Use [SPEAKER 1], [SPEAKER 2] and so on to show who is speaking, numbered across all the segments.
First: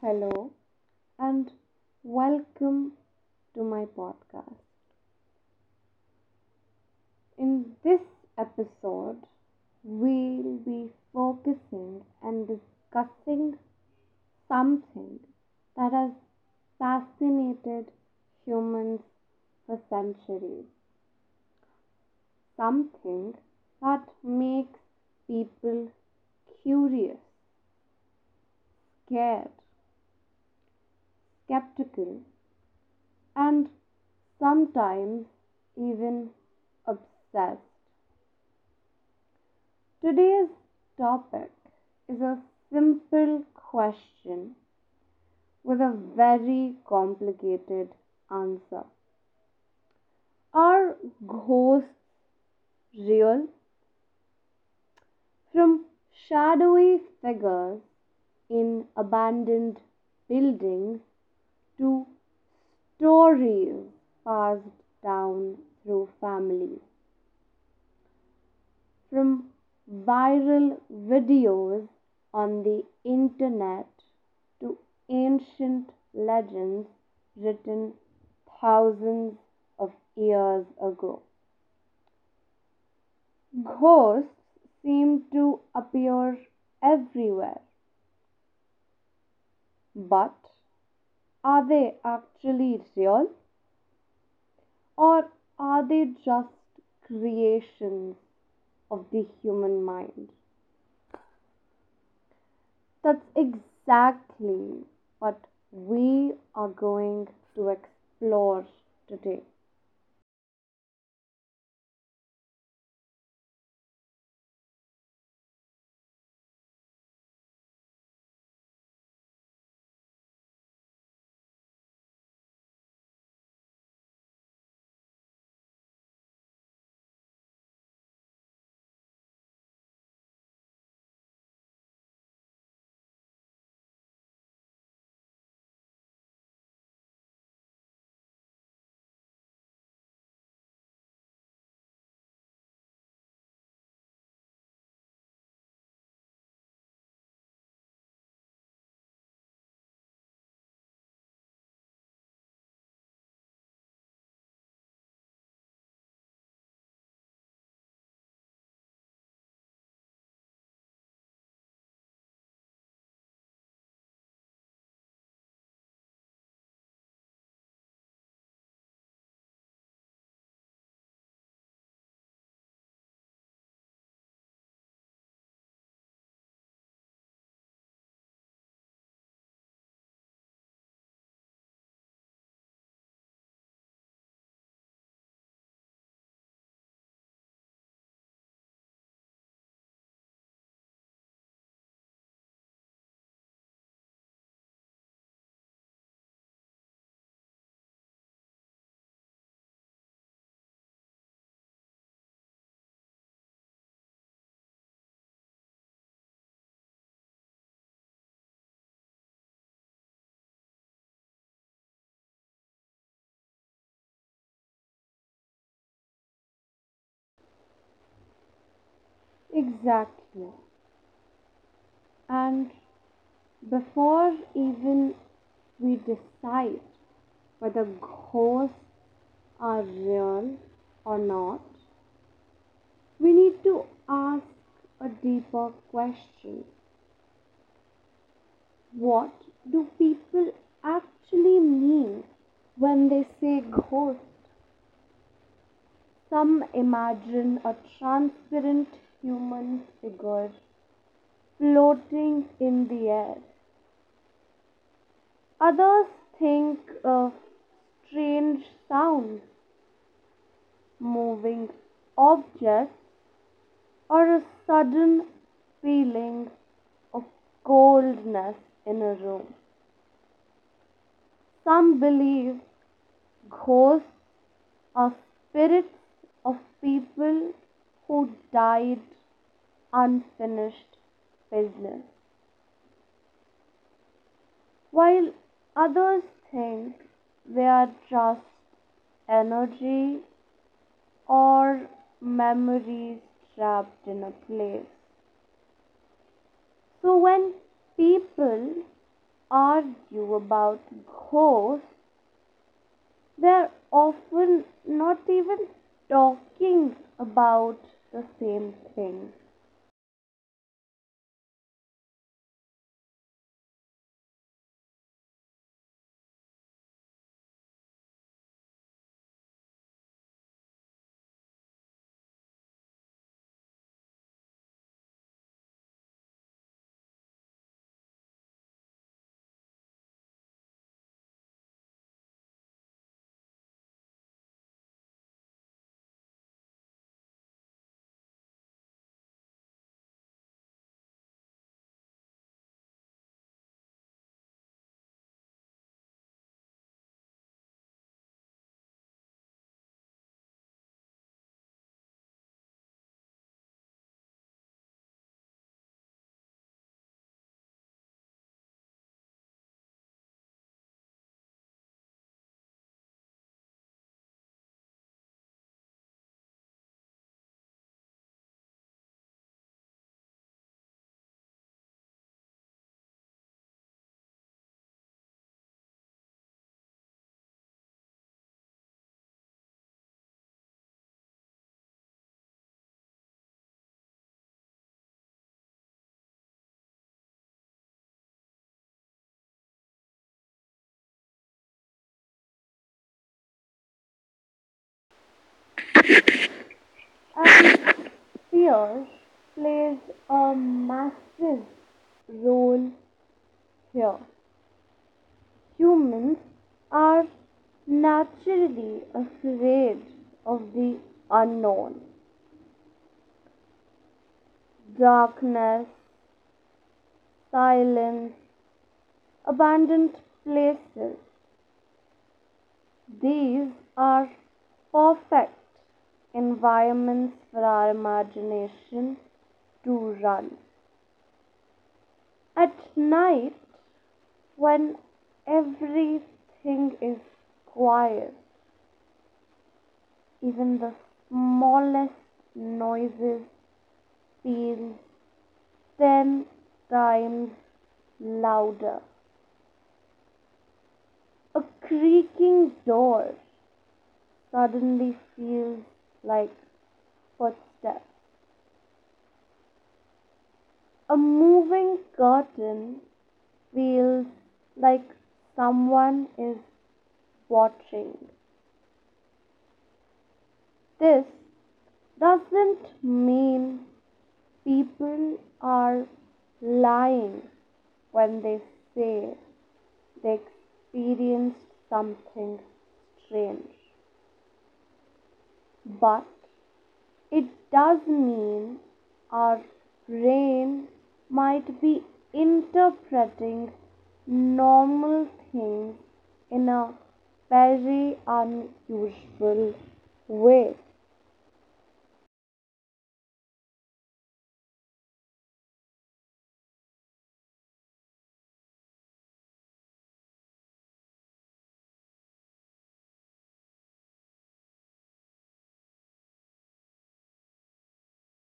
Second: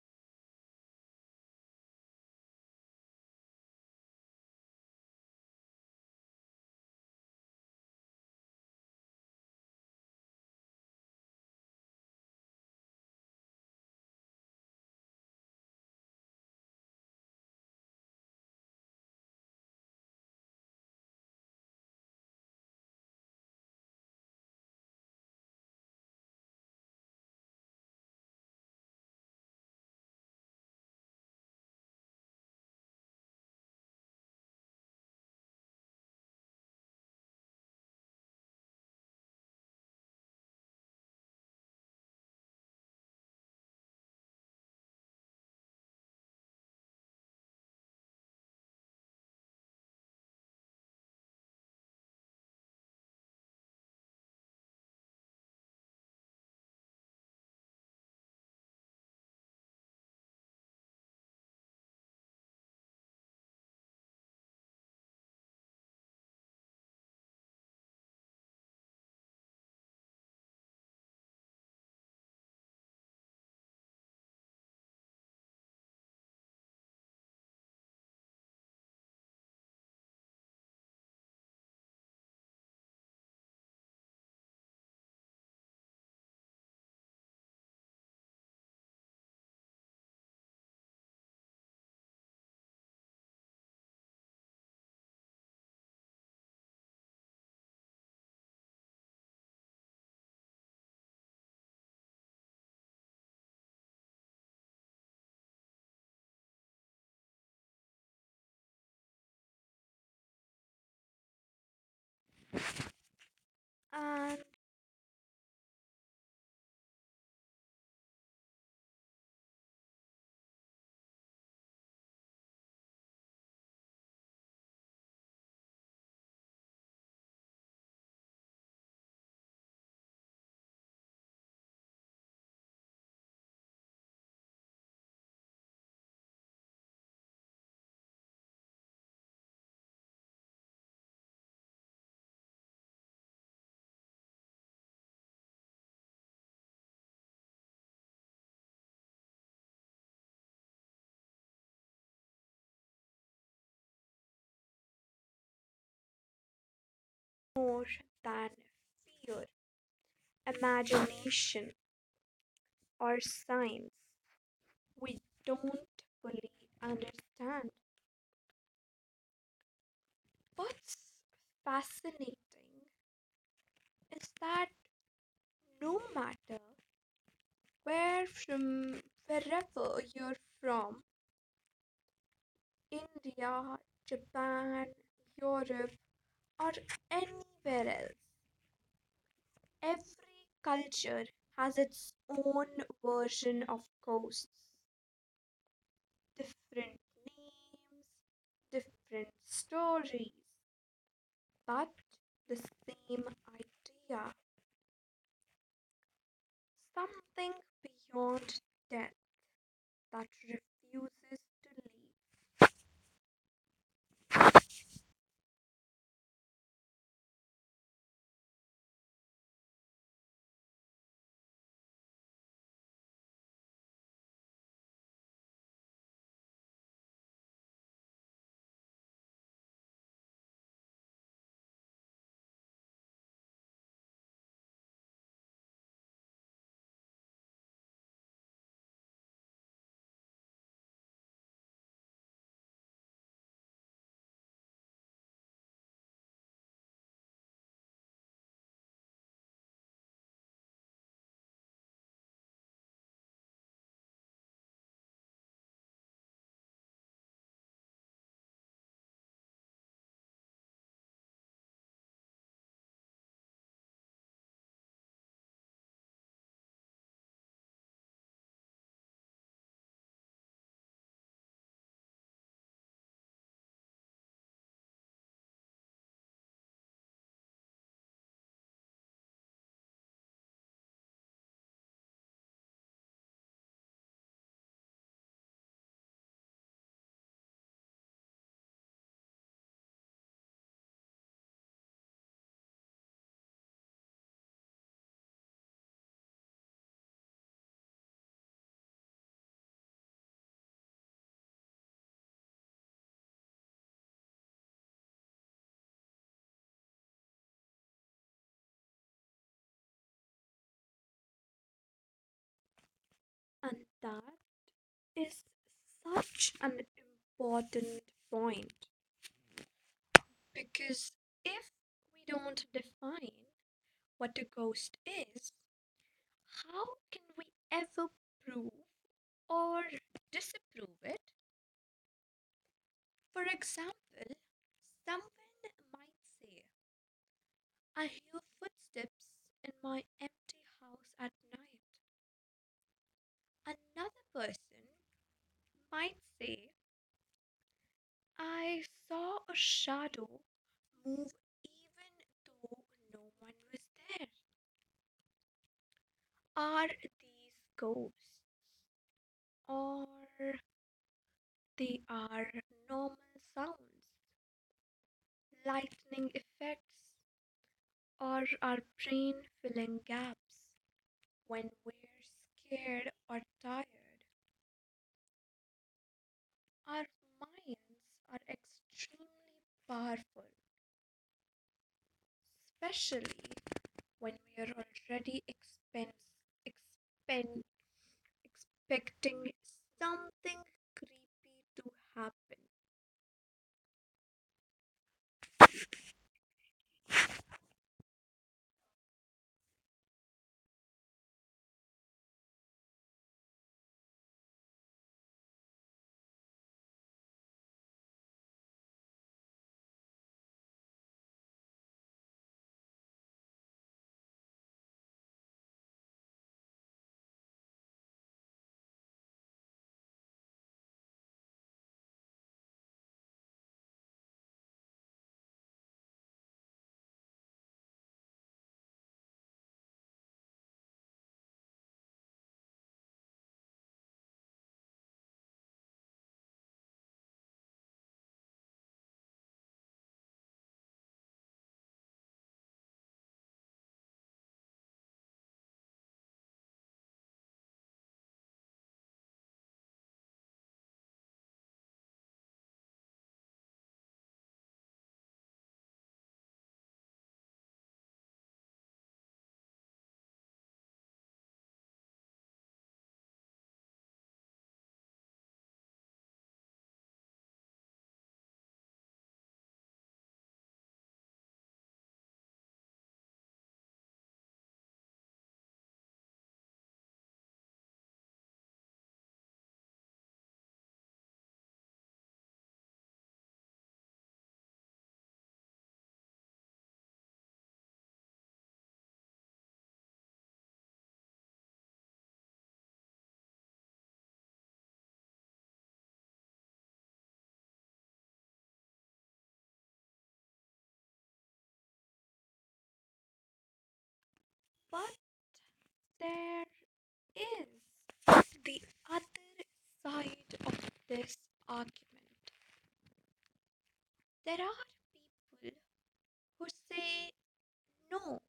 [SPEAKER 1] Hello and welcome to my podcast. In this episode, we'll be focusing and discussing something that has fascinated humans for centuries, something that makes people curious, scared, skeptical, and sometimes even obsessed. Today's topic is a simple question with a very complicated answer. Are ghosts real? From shadowy figures in abandoned buildings to stories passed down through families, from viral videos on the internet to ancient legends written thousands of years ago. Ghosts seem to appear everywhere, but are they actually real, or are they just creations of the human mind? That's exactly what we are going to explore today.
[SPEAKER 2] And more than fear, imagination, or science, we don't fully understand. What's fascinating is that no matter where from, wherever you're from, India, Japan, Europe, or anywhere else, every culture has its own version of ghosts. Different names, different stories, but the same idea, something beyond death that refuses to leave.
[SPEAKER 1] Exactly. And before even we decide whether ghosts are real or not, we need to ask a deeper question. What do people actually mean when they say ghost? Some imagine a transparent human figure floating in the air. Others think of strange sounds, moving objects, or a sudden feeling of coldness in a room. Some believe ghosts are spirits of people who died unfinished business, while others think they are just energy or memories trapped in a place. So when people argue about ghosts, they're often not even talking about the same thing.
[SPEAKER 2] And that is such an important point, because if we don't define what a ghost is, how can we ever prove or disapprove it? For example, someone might say, "I hear footsteps in my empty house at night." Another person might say, "I saw a shadow move even though no one was there." Are these ghosts, or they are normal sounds, lightning effects, or our brain filling gaps? When we're scared or tired, our minds are extremely powerful, especially when we are already expense, expen expecting something creepy to happen.
[SPEAKER 1] And fear plays a massive role here. Humans are naturally afraid of the unknown, darkness, silence, abandoned places. These are perfect environments for our imagination to run. At night, when everything is quiet, even the smallest noises feel 10 times louder. A creaking door suddenly feels like footsteps. A moving curtain feels like someone is watching. This doesn't mean people are lying when they say they experienced something strange, but it does mean our brain might be interpreting normal things in a very unusual way.
[SPEAKER 2] But there is the other side of this argument. There are people who say, no,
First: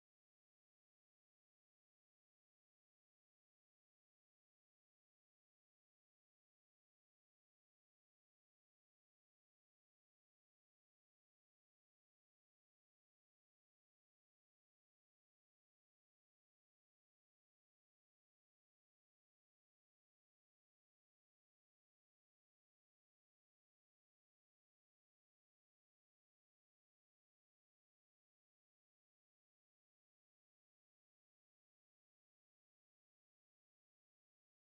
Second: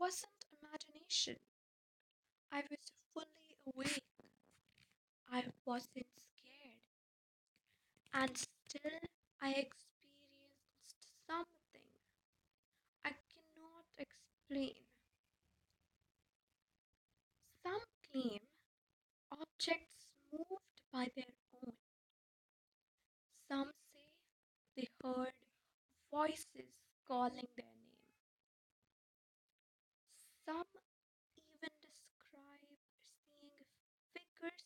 [SPEAKER 2] this wasn't imagination. I was fully awake. I wasn't scared. And still, I experienced something I cannot explain. Some claim objects moved by their own. Some say they heard voices calling their name. Some even describe seeing figures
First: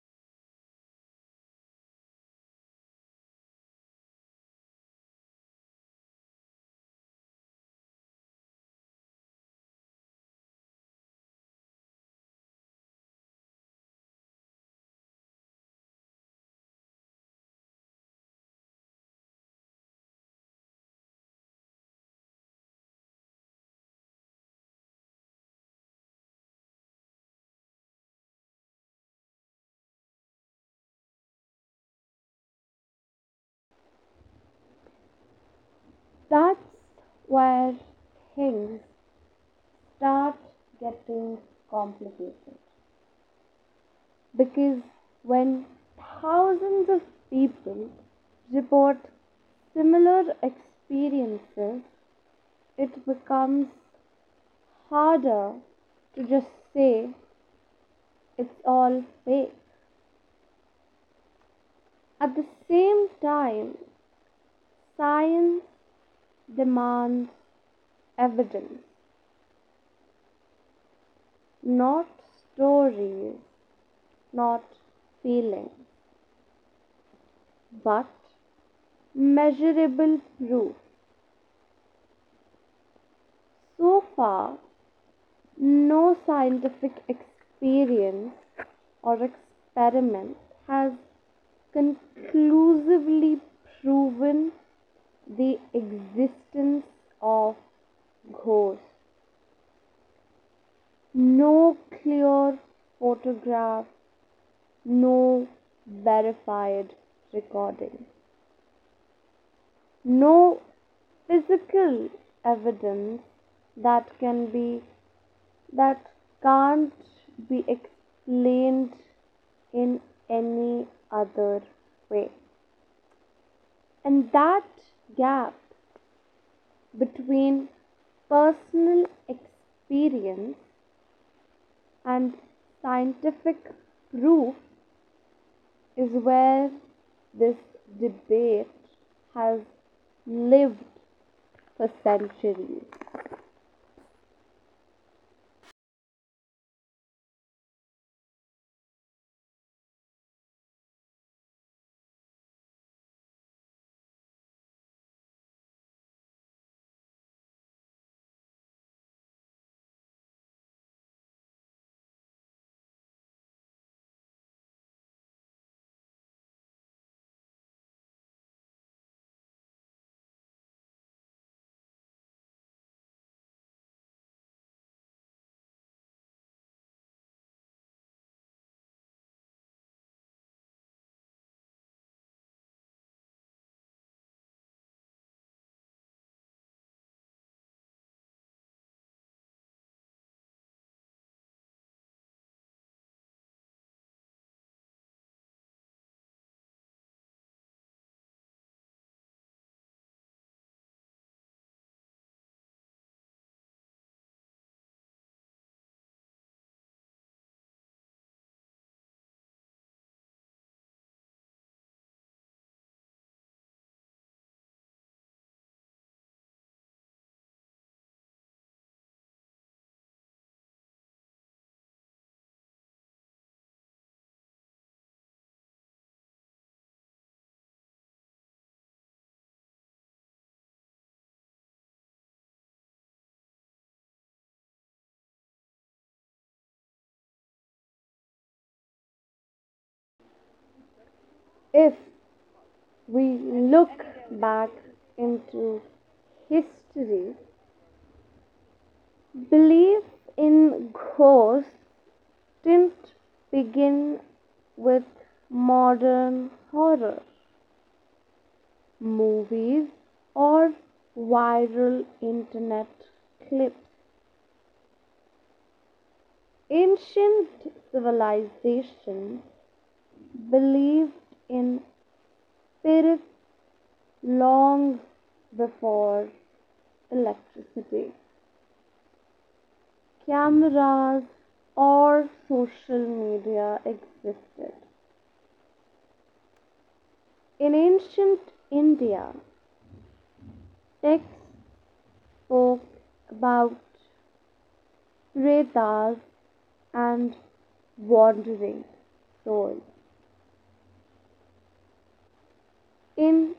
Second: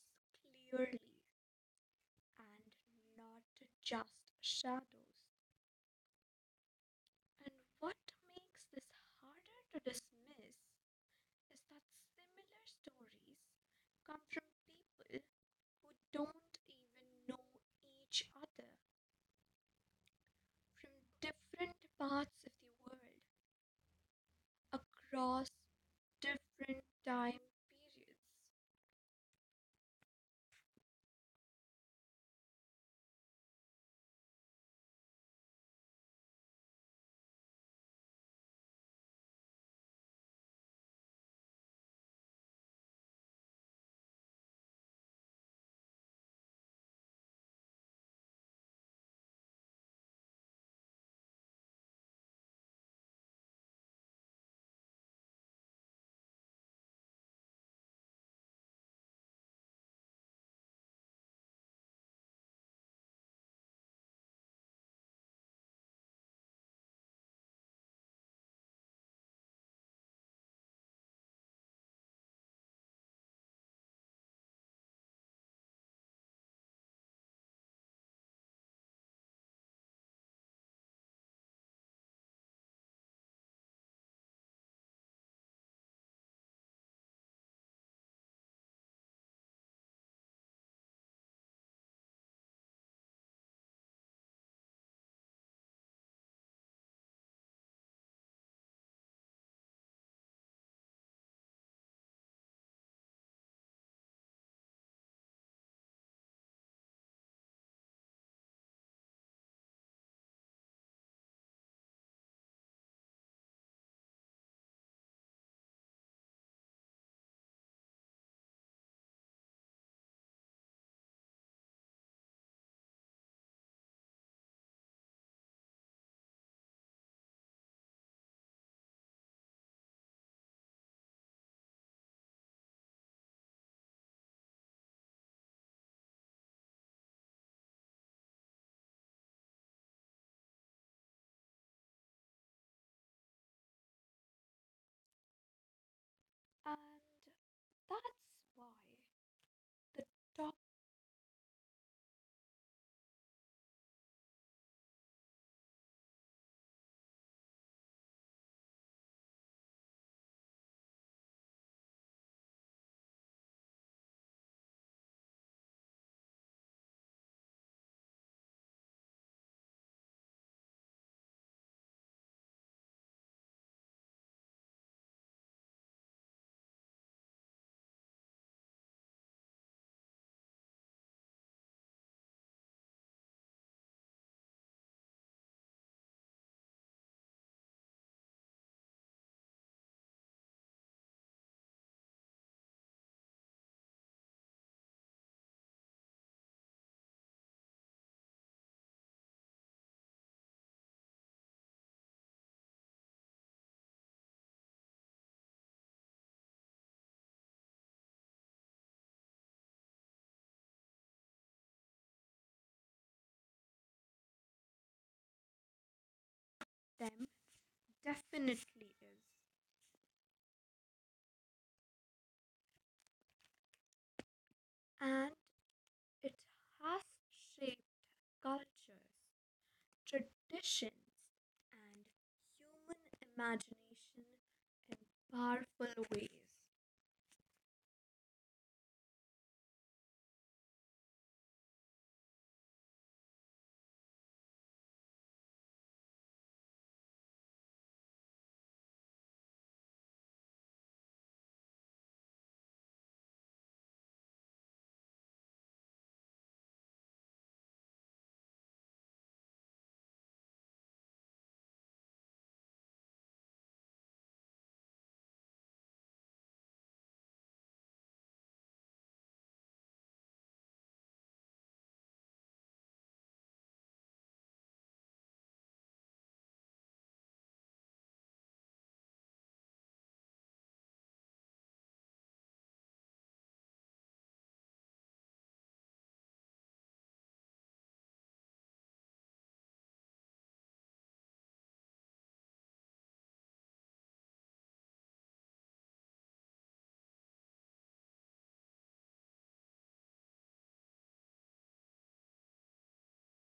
[SPEAKER 2] clearly and not just shadows. And what makes this harder to dismiss is that similar stories come from people who don't even know each other, from different parts of the world, across different time periods.
[SPEAKER 1] That's where things start getting complicated, because when thousands of people report similar experiences, it becomes harder to just say it's all fake. At the same time, science demands evidence, not stories, not feelings, but measurable proof. So far, no scientific experience or experiment has conclusively proven the existence of ghosts. No clear photograph, no verified recording, no physical evidence that can be that can't be explained in any other way. And that gap between personal experience and scientific proof is where this debate has lived for centuries.
[SPEAKER 2] And that's why the top them definitely is. And it has shaped cultures, traditions, and human imagination in powerful ways,
[SPEAKER 1] If we look back into history, belief in ghosts didn't begin with modern horror movies or viral internet clips. Ancient civilizations believed in spirits long before electricity, cameras, or social media existed. In ancient India, texts spoke about pretas and wandering souls. In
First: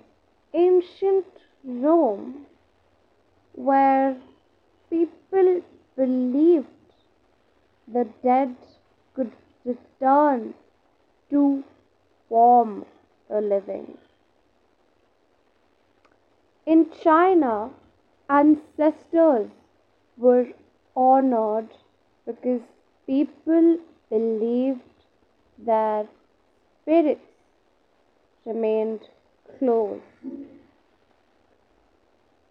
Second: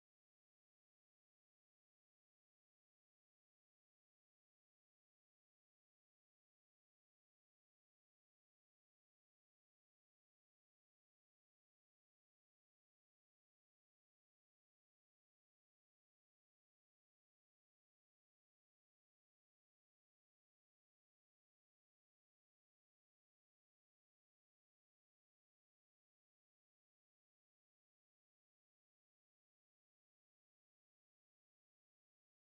[SPEAKER 1] ancient Rome, where people believed the dead could return to form a living. In China, ancestors were honored because people believed their spirits remained close.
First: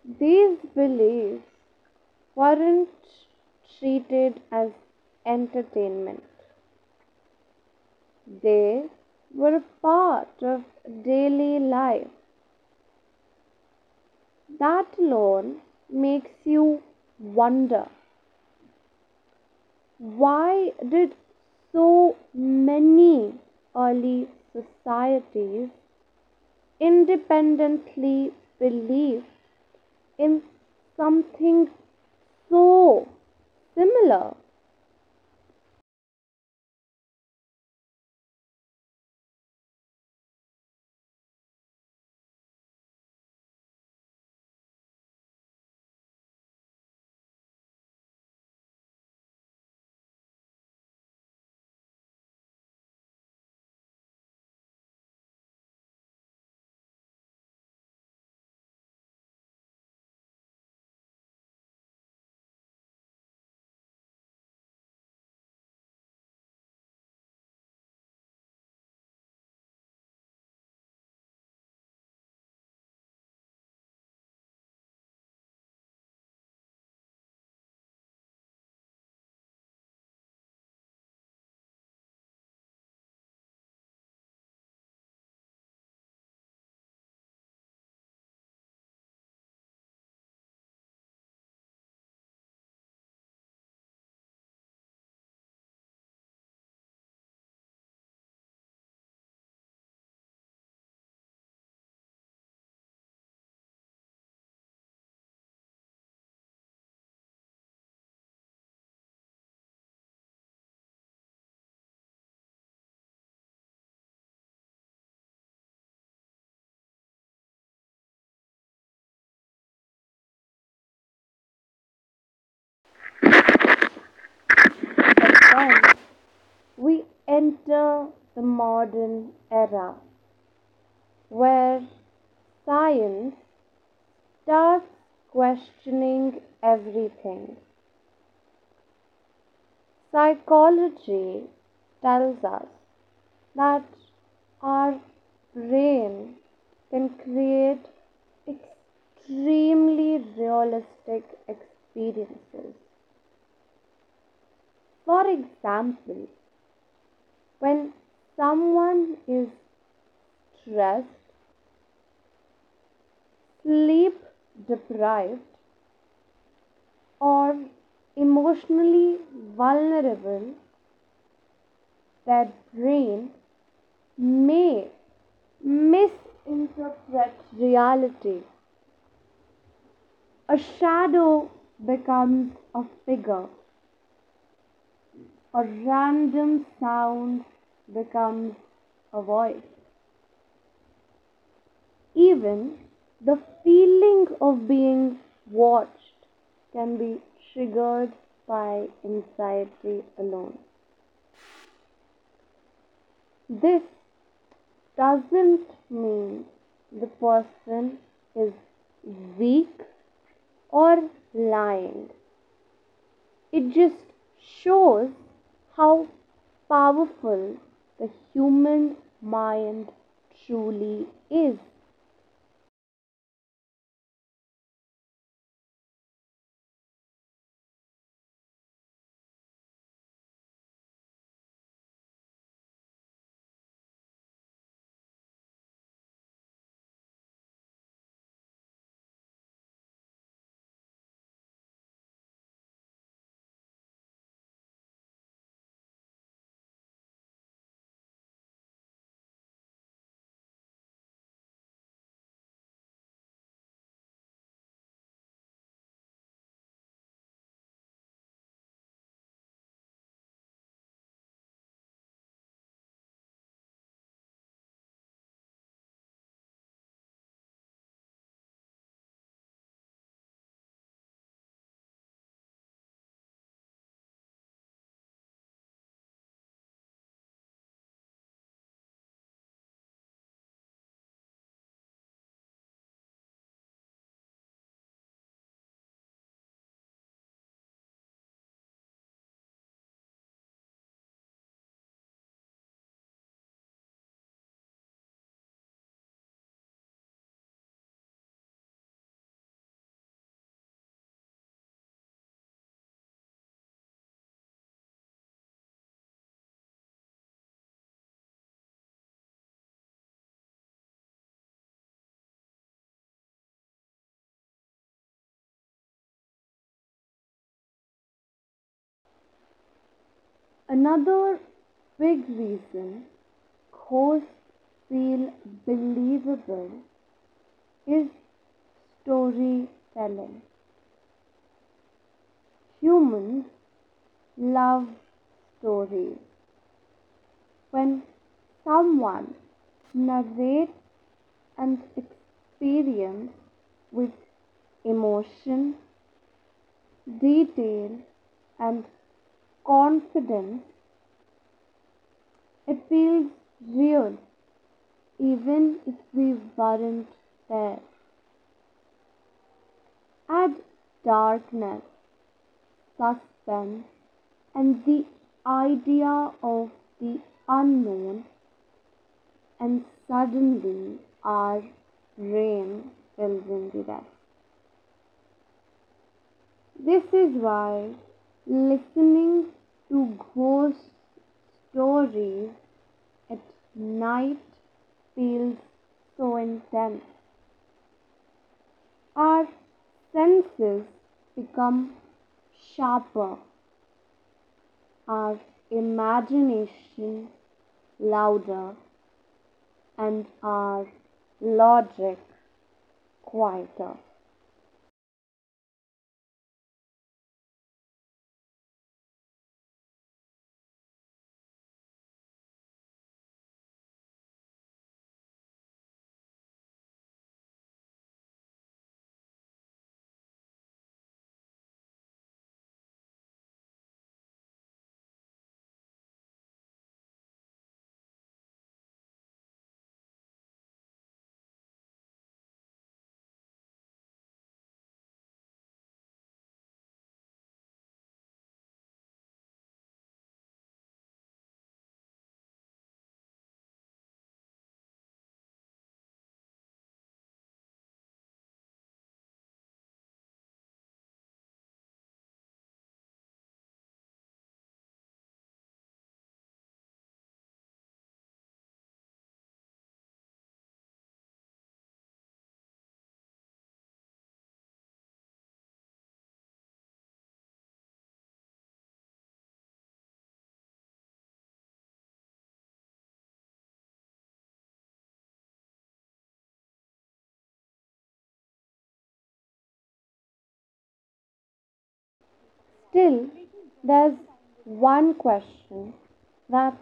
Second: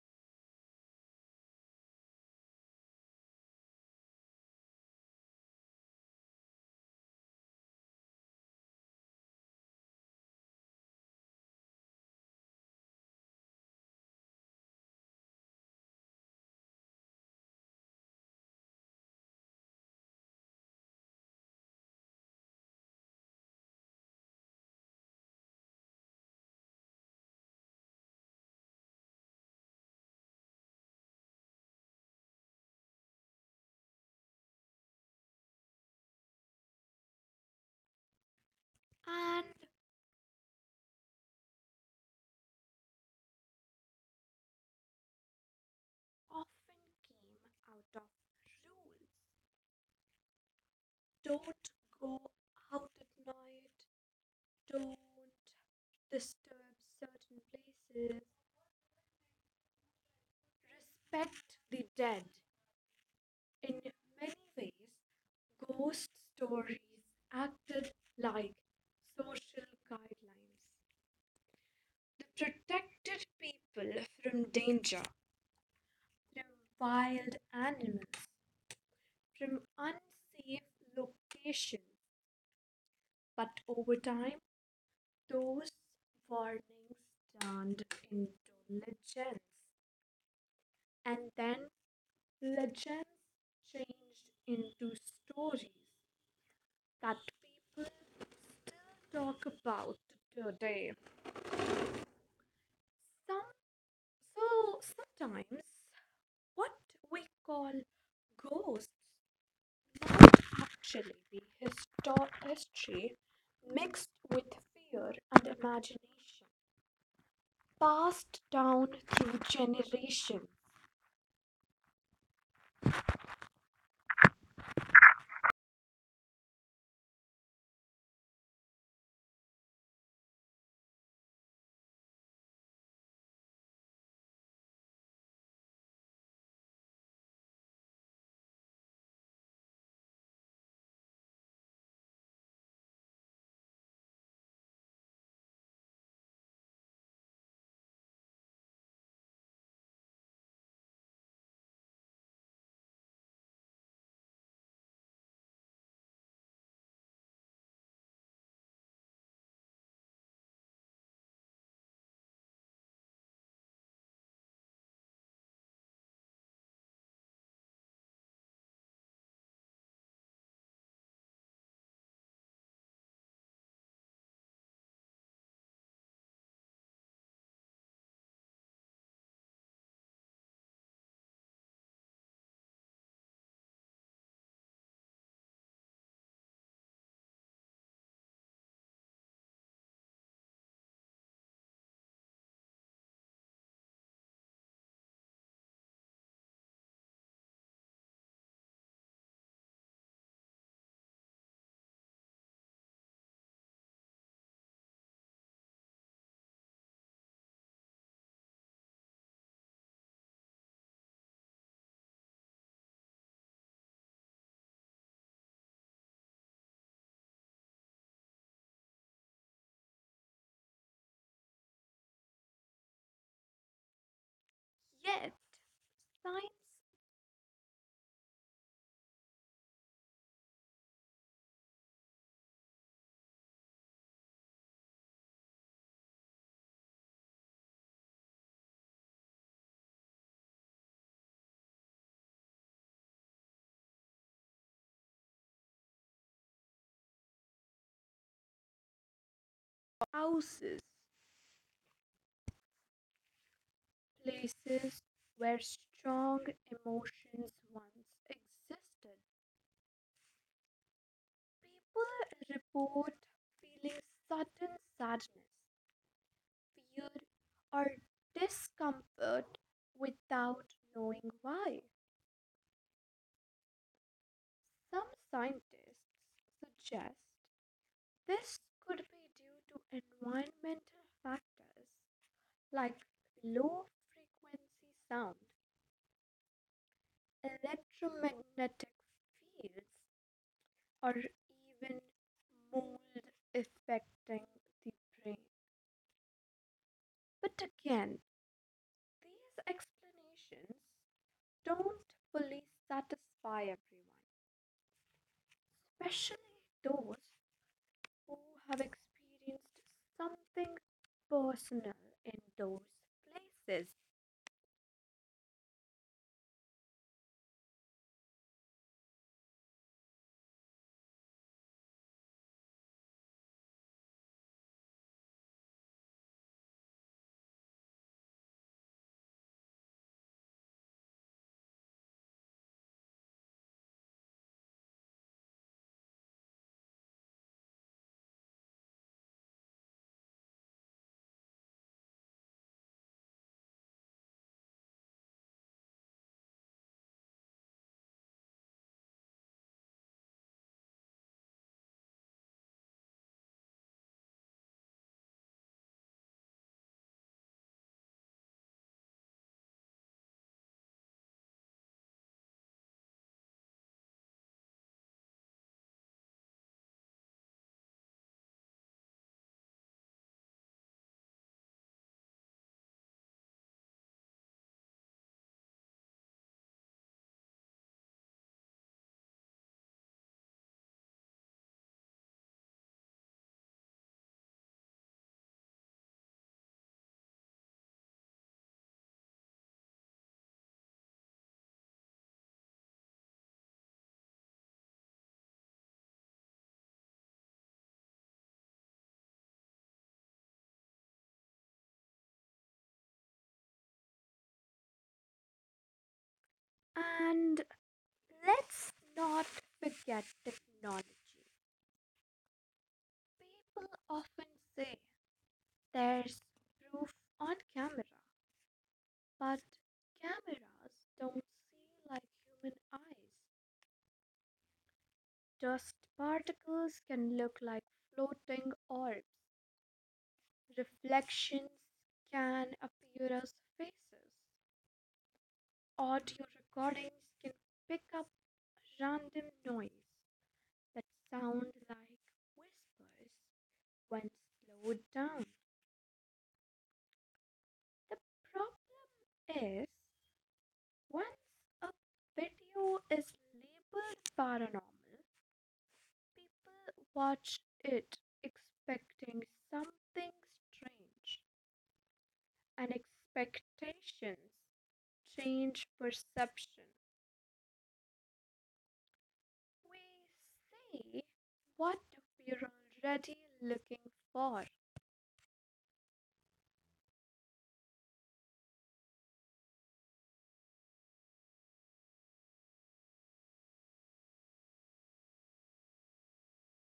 [SPEAKER 1] These beliefs weren't treated as entertainment, they were a part of daily life. That alone makes you wonder. Why did so many early societies independently believe in something so similar?
[SPEAKER 2] and often came out of rules. Don't go out at night, don't disturb certain places, respect the dead. In many ways, ghost stories acted like social guidelines. They protected people from danger, from wild animals, from unsafe locations. But over time, those warnings turned into legends, and then legends changed into stories that people still talk about today. Some so Sometimes what we call ghosts might actually be history mixed with fear and imagination, passed down through generations.
[SPEAKER 1] But then we enter the modern era, where science starts questioning everything. Psychology tells us that our brain can create extremely realistic experiences. For example, when someone is stressed, sleep deprived, or emotionally vulnerable, their brain may misinterpret reality. A shadow becomes a figure, a random sound becomes a voice. Even the feeling of being watched can be triggered by anxiety alone. This doesn't mean the person is weak or lying. It just shows how powerful the human mind truly is.
[SPEAKER 2] Yet, signs of houses, places where strong emotions once existed. People report feeling sudden sadness, fear, or discomfort without knowing why. Some scientists suggest this could be due to environmental factors like low frequency sound, electromagnetic fields, or even mold affecting the brain. But again, these explanations don't fully satisfy everyone, especially those who have experienced something personal in those places.
[SPEAKER 1] Another big reason ghosts feel believable is storytelling. Humans love stories. When someone narrates an experience with emotion, detail, and confidence, it feels real, even if we weren't there. Add darkness, suspense, and the idea of the unknown, and suddenly our brain fills in the rest. This is why listening to ghost stories at night feels so intense. Our senses become sharper, our imagination louder, and our logic quieter.
[SPEAKER 2] And let's not forget technology. People often say there's proof on camera, but cameras don't see like human eyes. Dust particles can look like floating orbs. Reflections can appear as faces. Audio recordings can pick up random noise that sound like whispers when slowed down. The problem is, once a video is labeled paranormal, people watch it expecting something strange, and expectations change perception. We see what we're already looking for.
[SPEAKER 1] Still, there's one question that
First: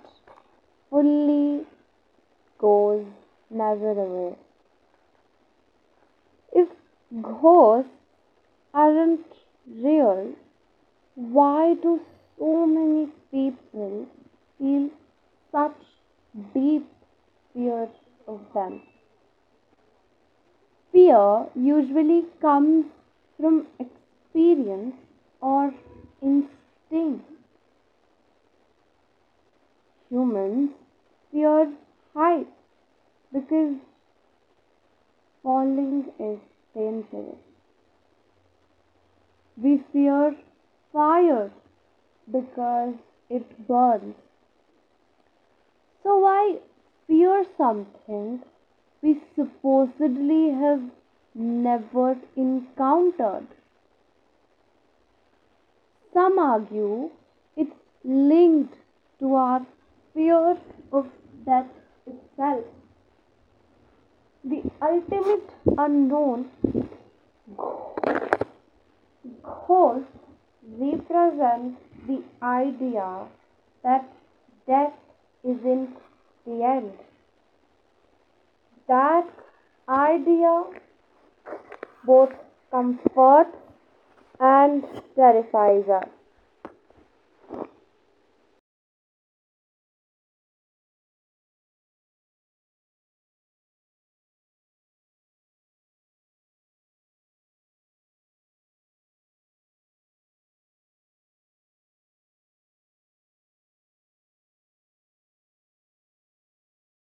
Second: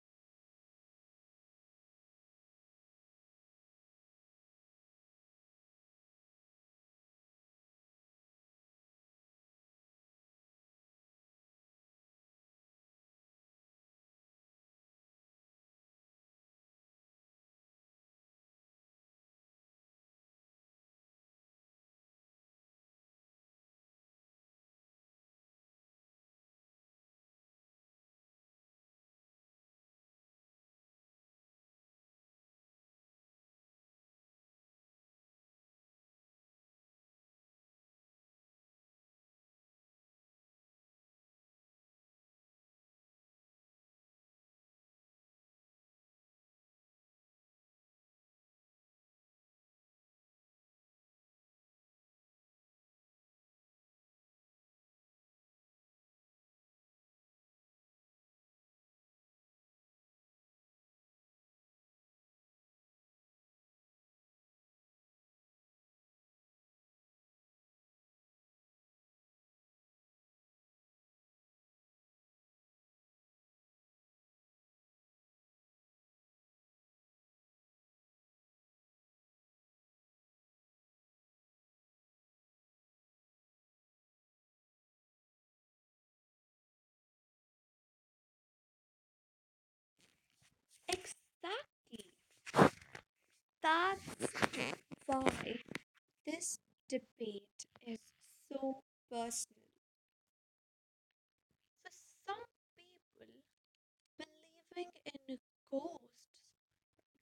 [SPEAKER 1] fully goes never away. If ghosts aren't real, why do so many people feel such deep fears of them? Fear usually comes from experience or instinct. Humans fear heights because falling is dangerous. We fear fire because it burns. So why fear something we supposedly have never encountered? Some argue it's linked to our fear of death itself. The ultimate unknown, ghost represents the idea that death isn't the end. That idea both comforts and terrifies us.
[SPEAKER 2] Exactly. That's why this debate is so personal. For some people, believing in ghosts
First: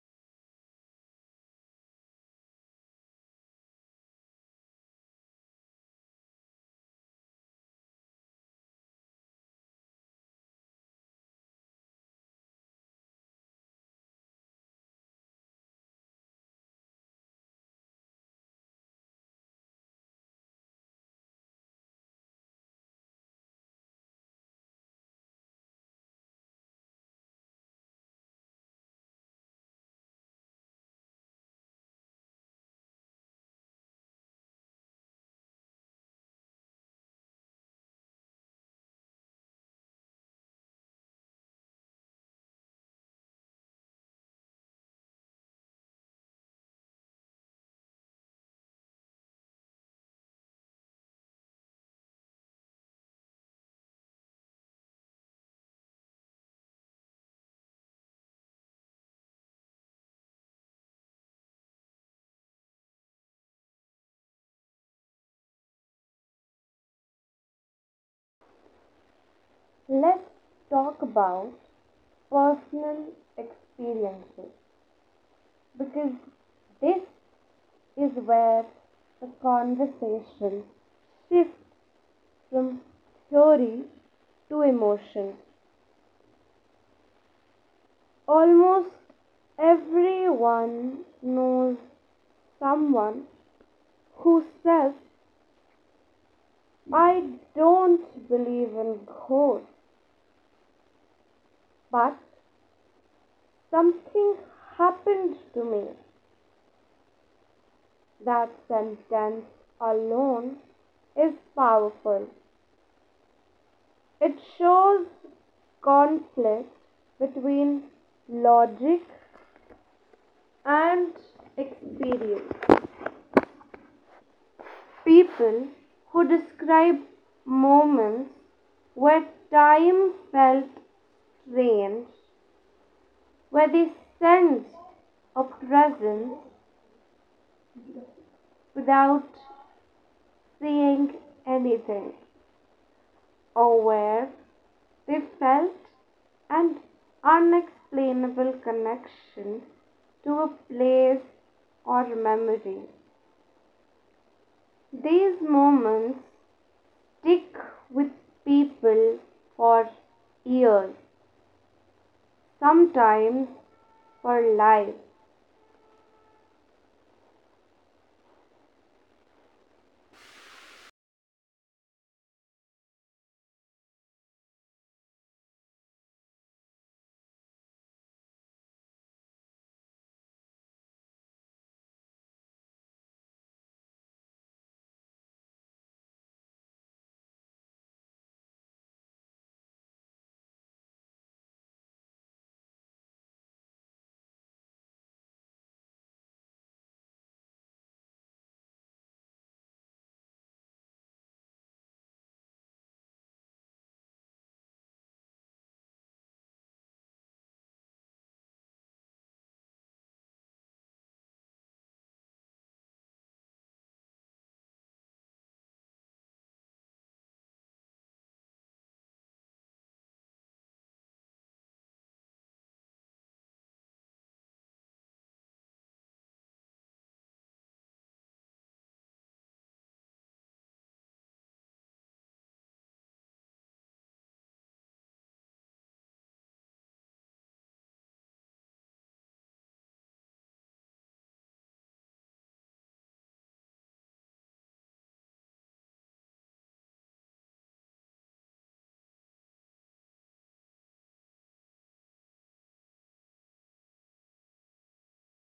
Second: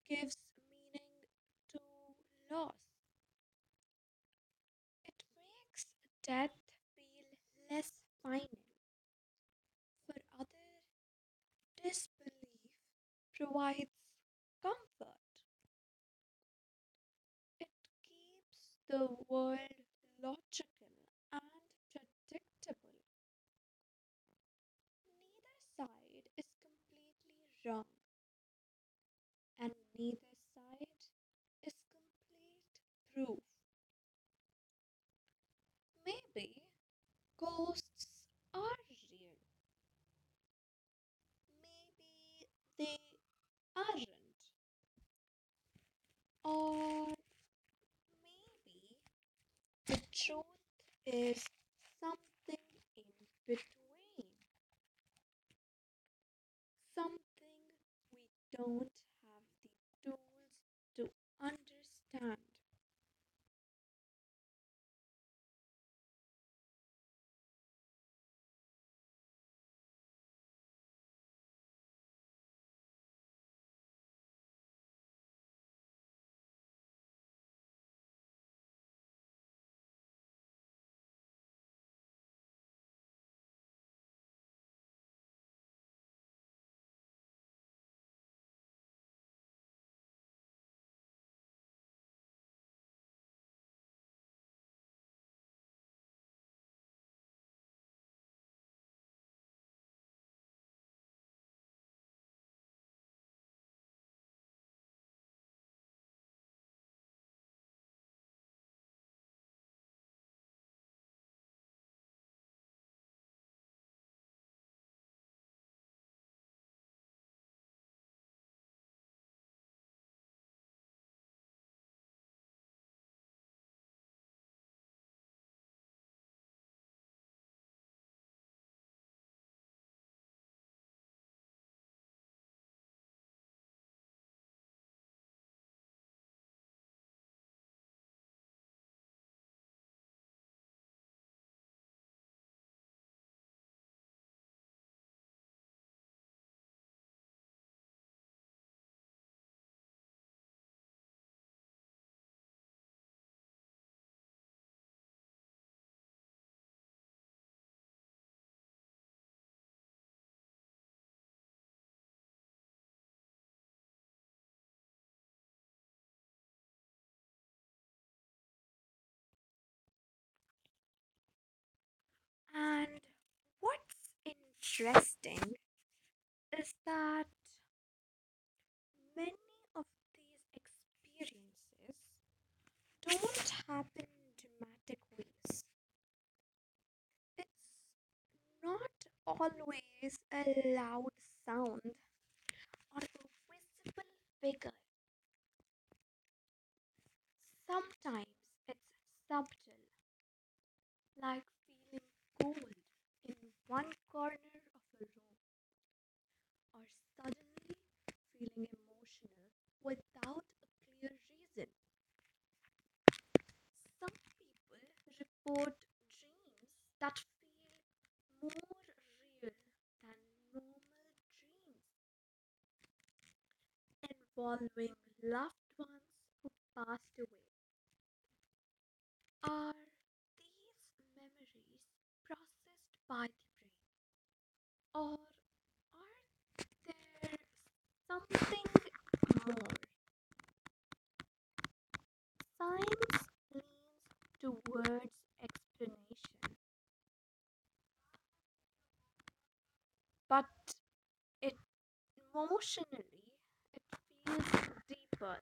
[SPEAKER 2] gives meaning to loss. It makes death feel less final. For others, disbelief provides comfort. It keeps the world logical and predictable. Neither side is completely wrong, and neither side is complete proof. Maybe ghosts are real, maybe they aren't, or maybe the truth is something in between, something we don't have the tools to understand.
[SPEAKER 1] Let's talk about personal experiences, because this is where the conversation shifts from theory to emotion. Almost everyone knows someone who says, "I don't believe in ghosts, but something happened to me." That sentence alone is powerful. It shows conflict between logic and experience. People who describe moments where time felt strange, where they sensed a presence without seeing anything, or where they felt an unexplainable connection to a place or memory. These moments stick with people for years, sometimes for life.
[SPEAKER 2] And what's interesting is that many of these experiences don't happen in dramatic ways. It's not always a loud sound or a visible figure. Sometimes it's subtle, like feeling cold in one corner of a room or suddenly feeling emotional without a clear reason. Some people report dreams that feel more real than normal dreams, involving loved ones who passed away. Are these memories processed by the brain, or are there's something more? Science leans towards explanation, but it emotionally it feels deeper.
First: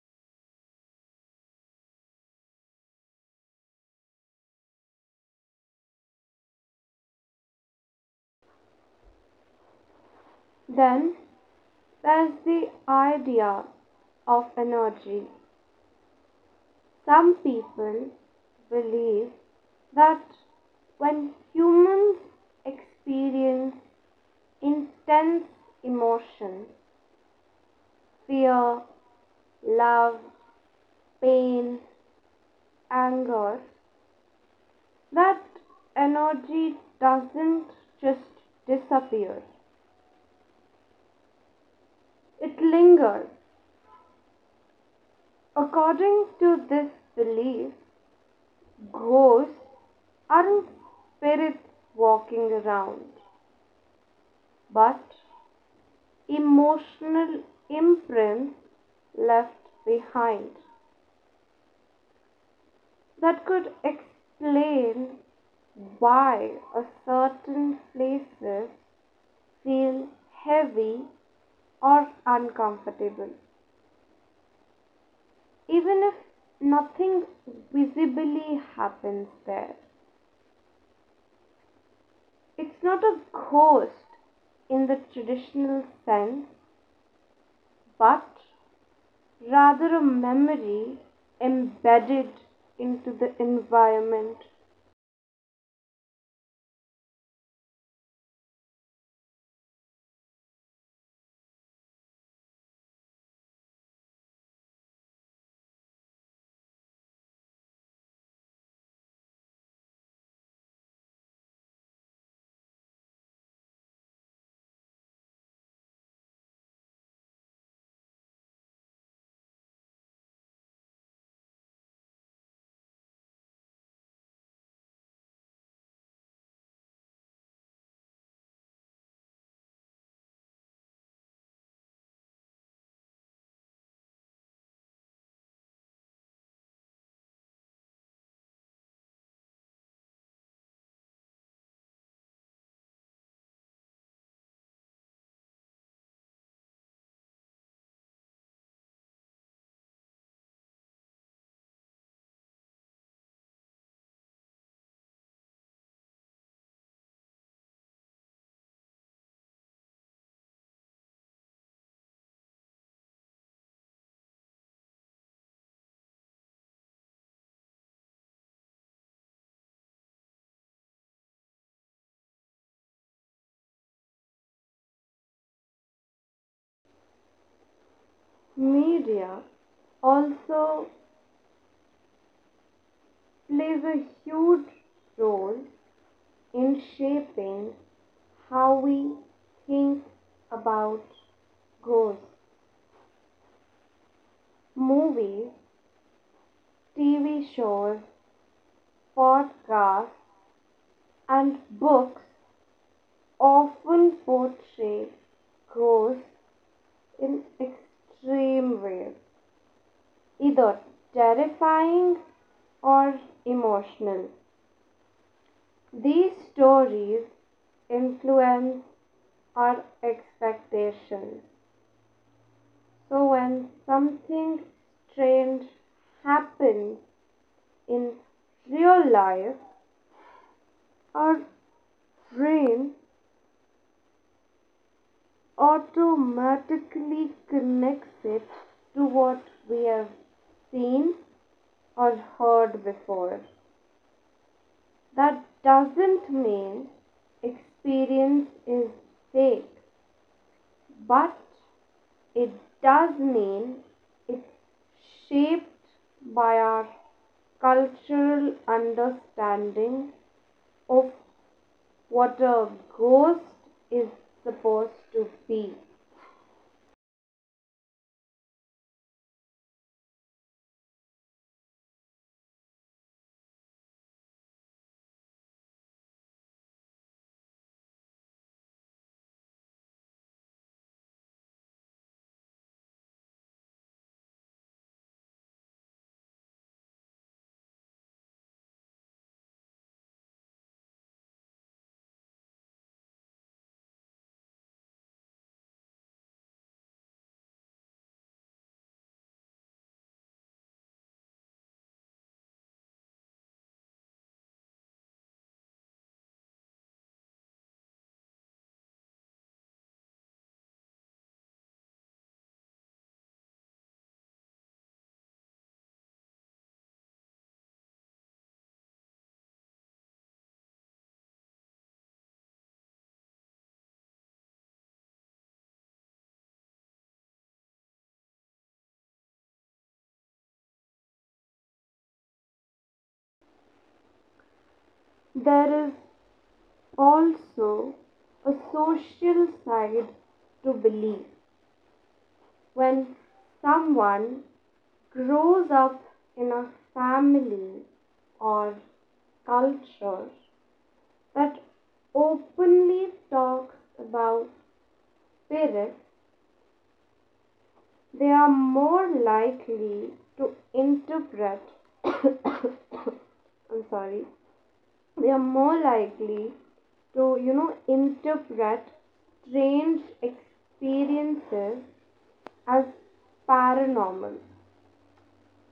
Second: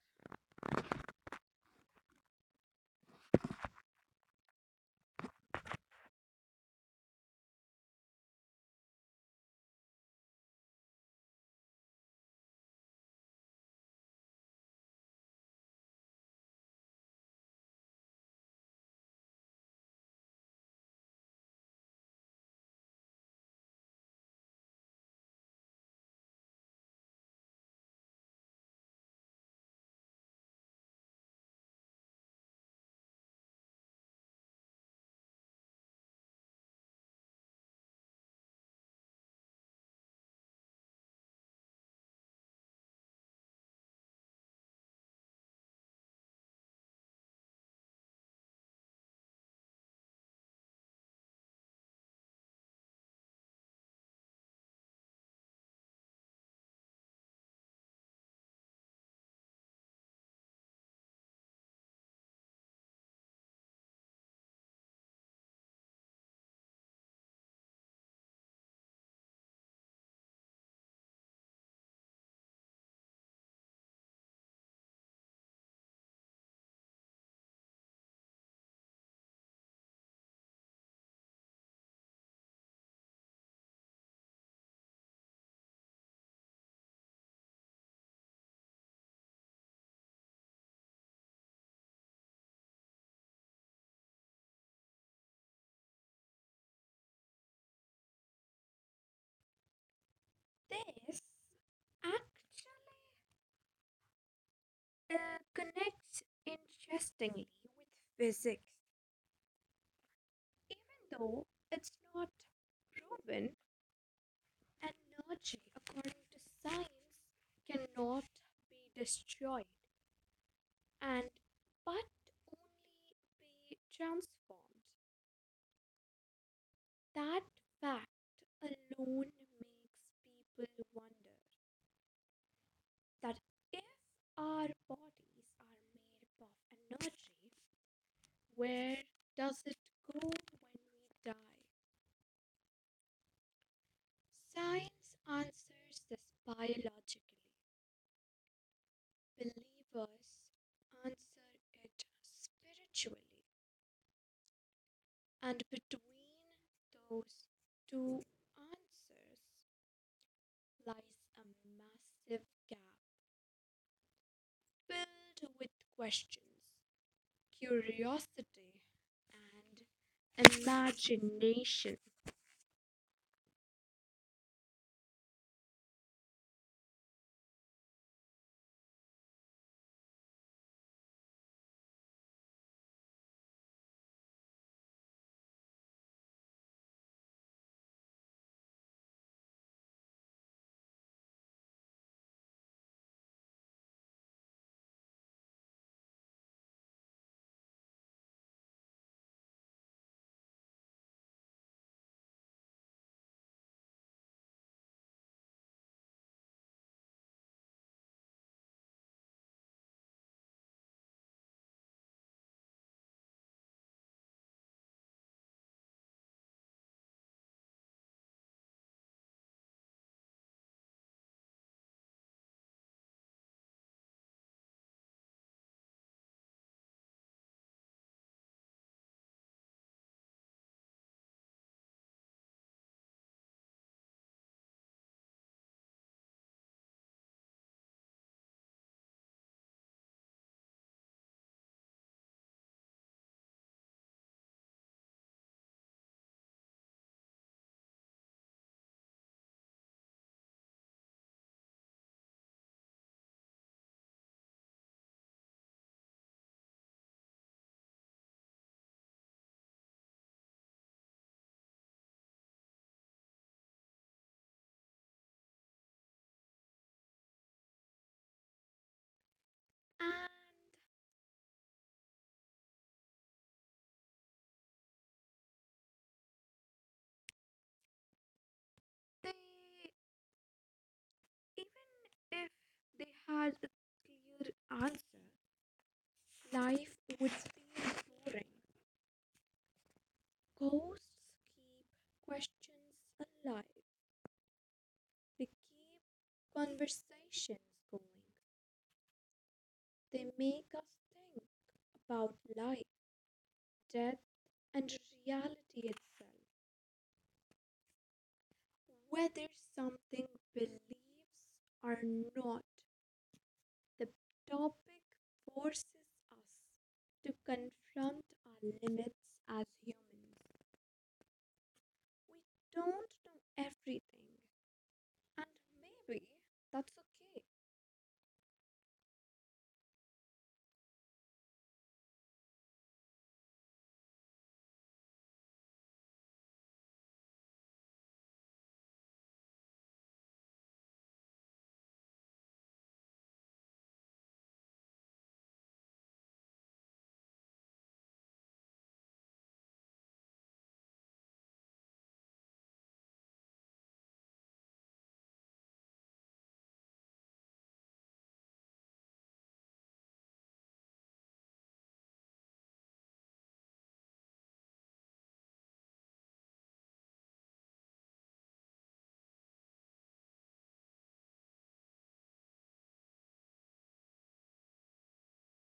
[SPEAKER 1] Then there's the idea of energy. Some people believe that when humans experience intense emotion, fear, love, pain, anger, that energy doesn't just disappear. It lingers. According to this belief, ghosts aren't spirits walking around, but emotional imprint left behind. That could explain why a certain places feel heavy or uncomfortable, even if nothing visibly happens there. It's not a ghost in the traditional sense, but rather a memory embedded into the environment.
[SPEAKER 2] This actually connects interestingly with physics, even though it's not proven. Energy, according to science, cannot be destroyed, and but only be transformed. That fact alone makes people wonder that if our bodies are made up of energy, where does it go when we die? Science answers this biologically. Believers answer it spiritually. And between those two answers lies a massive gap filled with questions, curiosity, and imagination.
[SPEAKER 1] Media also plays a huge role in shaping how we think about ghosts. Movies, TV shows, podcasts, and books often portray ghosts in extreme ways, either terrifying or emotional. These stories influence our expectations. So when something strange happens in real life, our brain automatically connects it to what we have seen or heard before. That doesn't mean experience is fake, but it does mean it's shaped by our cultural understanding of what a ghost is supposed to be.
[SPEAKER 2] And they, even if they had a clear answer, life would feel boring. Ghosts keep questions alive, they keep conversations going, they make us think about life, death, and reality itself. Whether something believes or not, the topic forces us to confront our limits as humans. We don't know everything, and maybe that's okay.
[SPEAKER 1] There is also a social side to belief. When someone grows up in a family or culture that openly talk about spirit, they are more likely to interpret. I'm sorry. They are more likely to interpret strange experiences as paranormal.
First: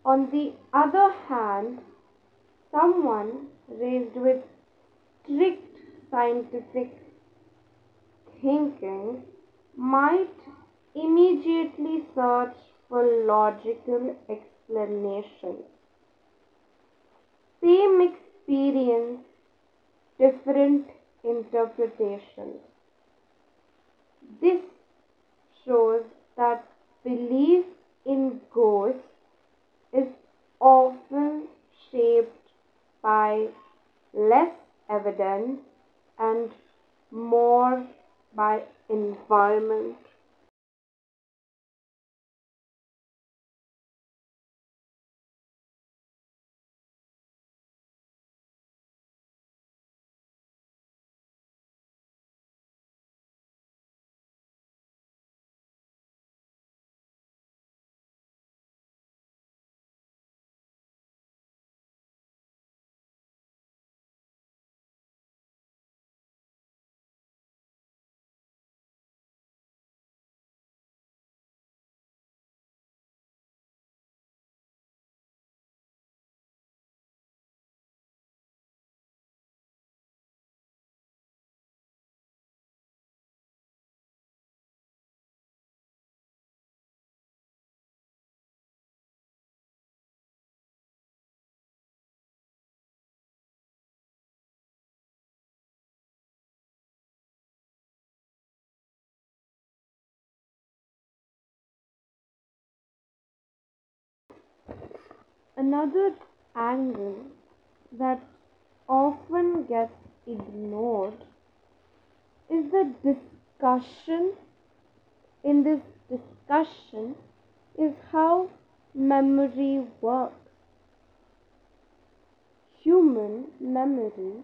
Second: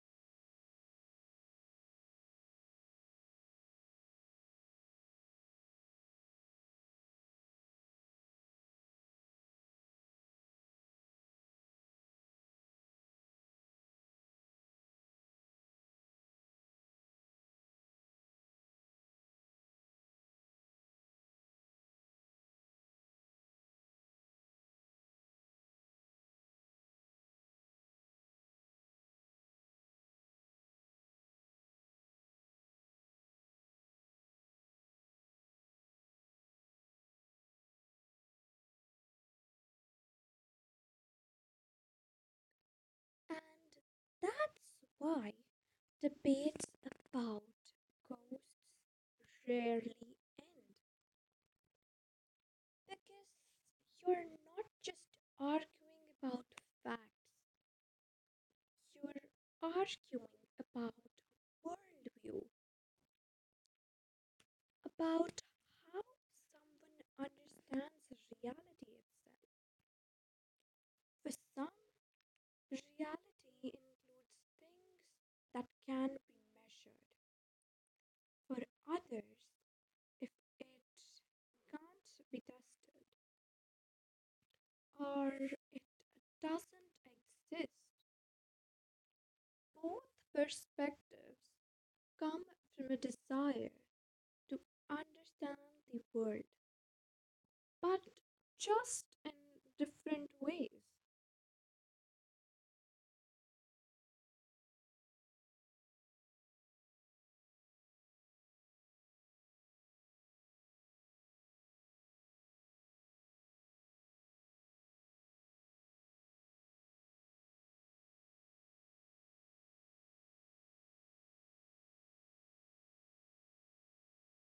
[SPEAKER 1] On the other hand, someone raised with strict scientific thinking might immediately search for logical explanations. Same experience, different interpretations. This shows that belief in ghosts is often shaped by less evidence and more by environment.
[SPEAKER 2] And that's why debates about ghosts rarely end. Because you're not just arguing about facts, you're arguing about worldview, about how someone understands reality itself. For some, reality includes things that can be measured. For others, if it can't be tested or it doesn't exist, both perspectives come from a desire to understand the world, but just in different ways.
[SPEAKER 1] Another angle that often gets ignored is the discussion in this discussion is how memory works. Human memory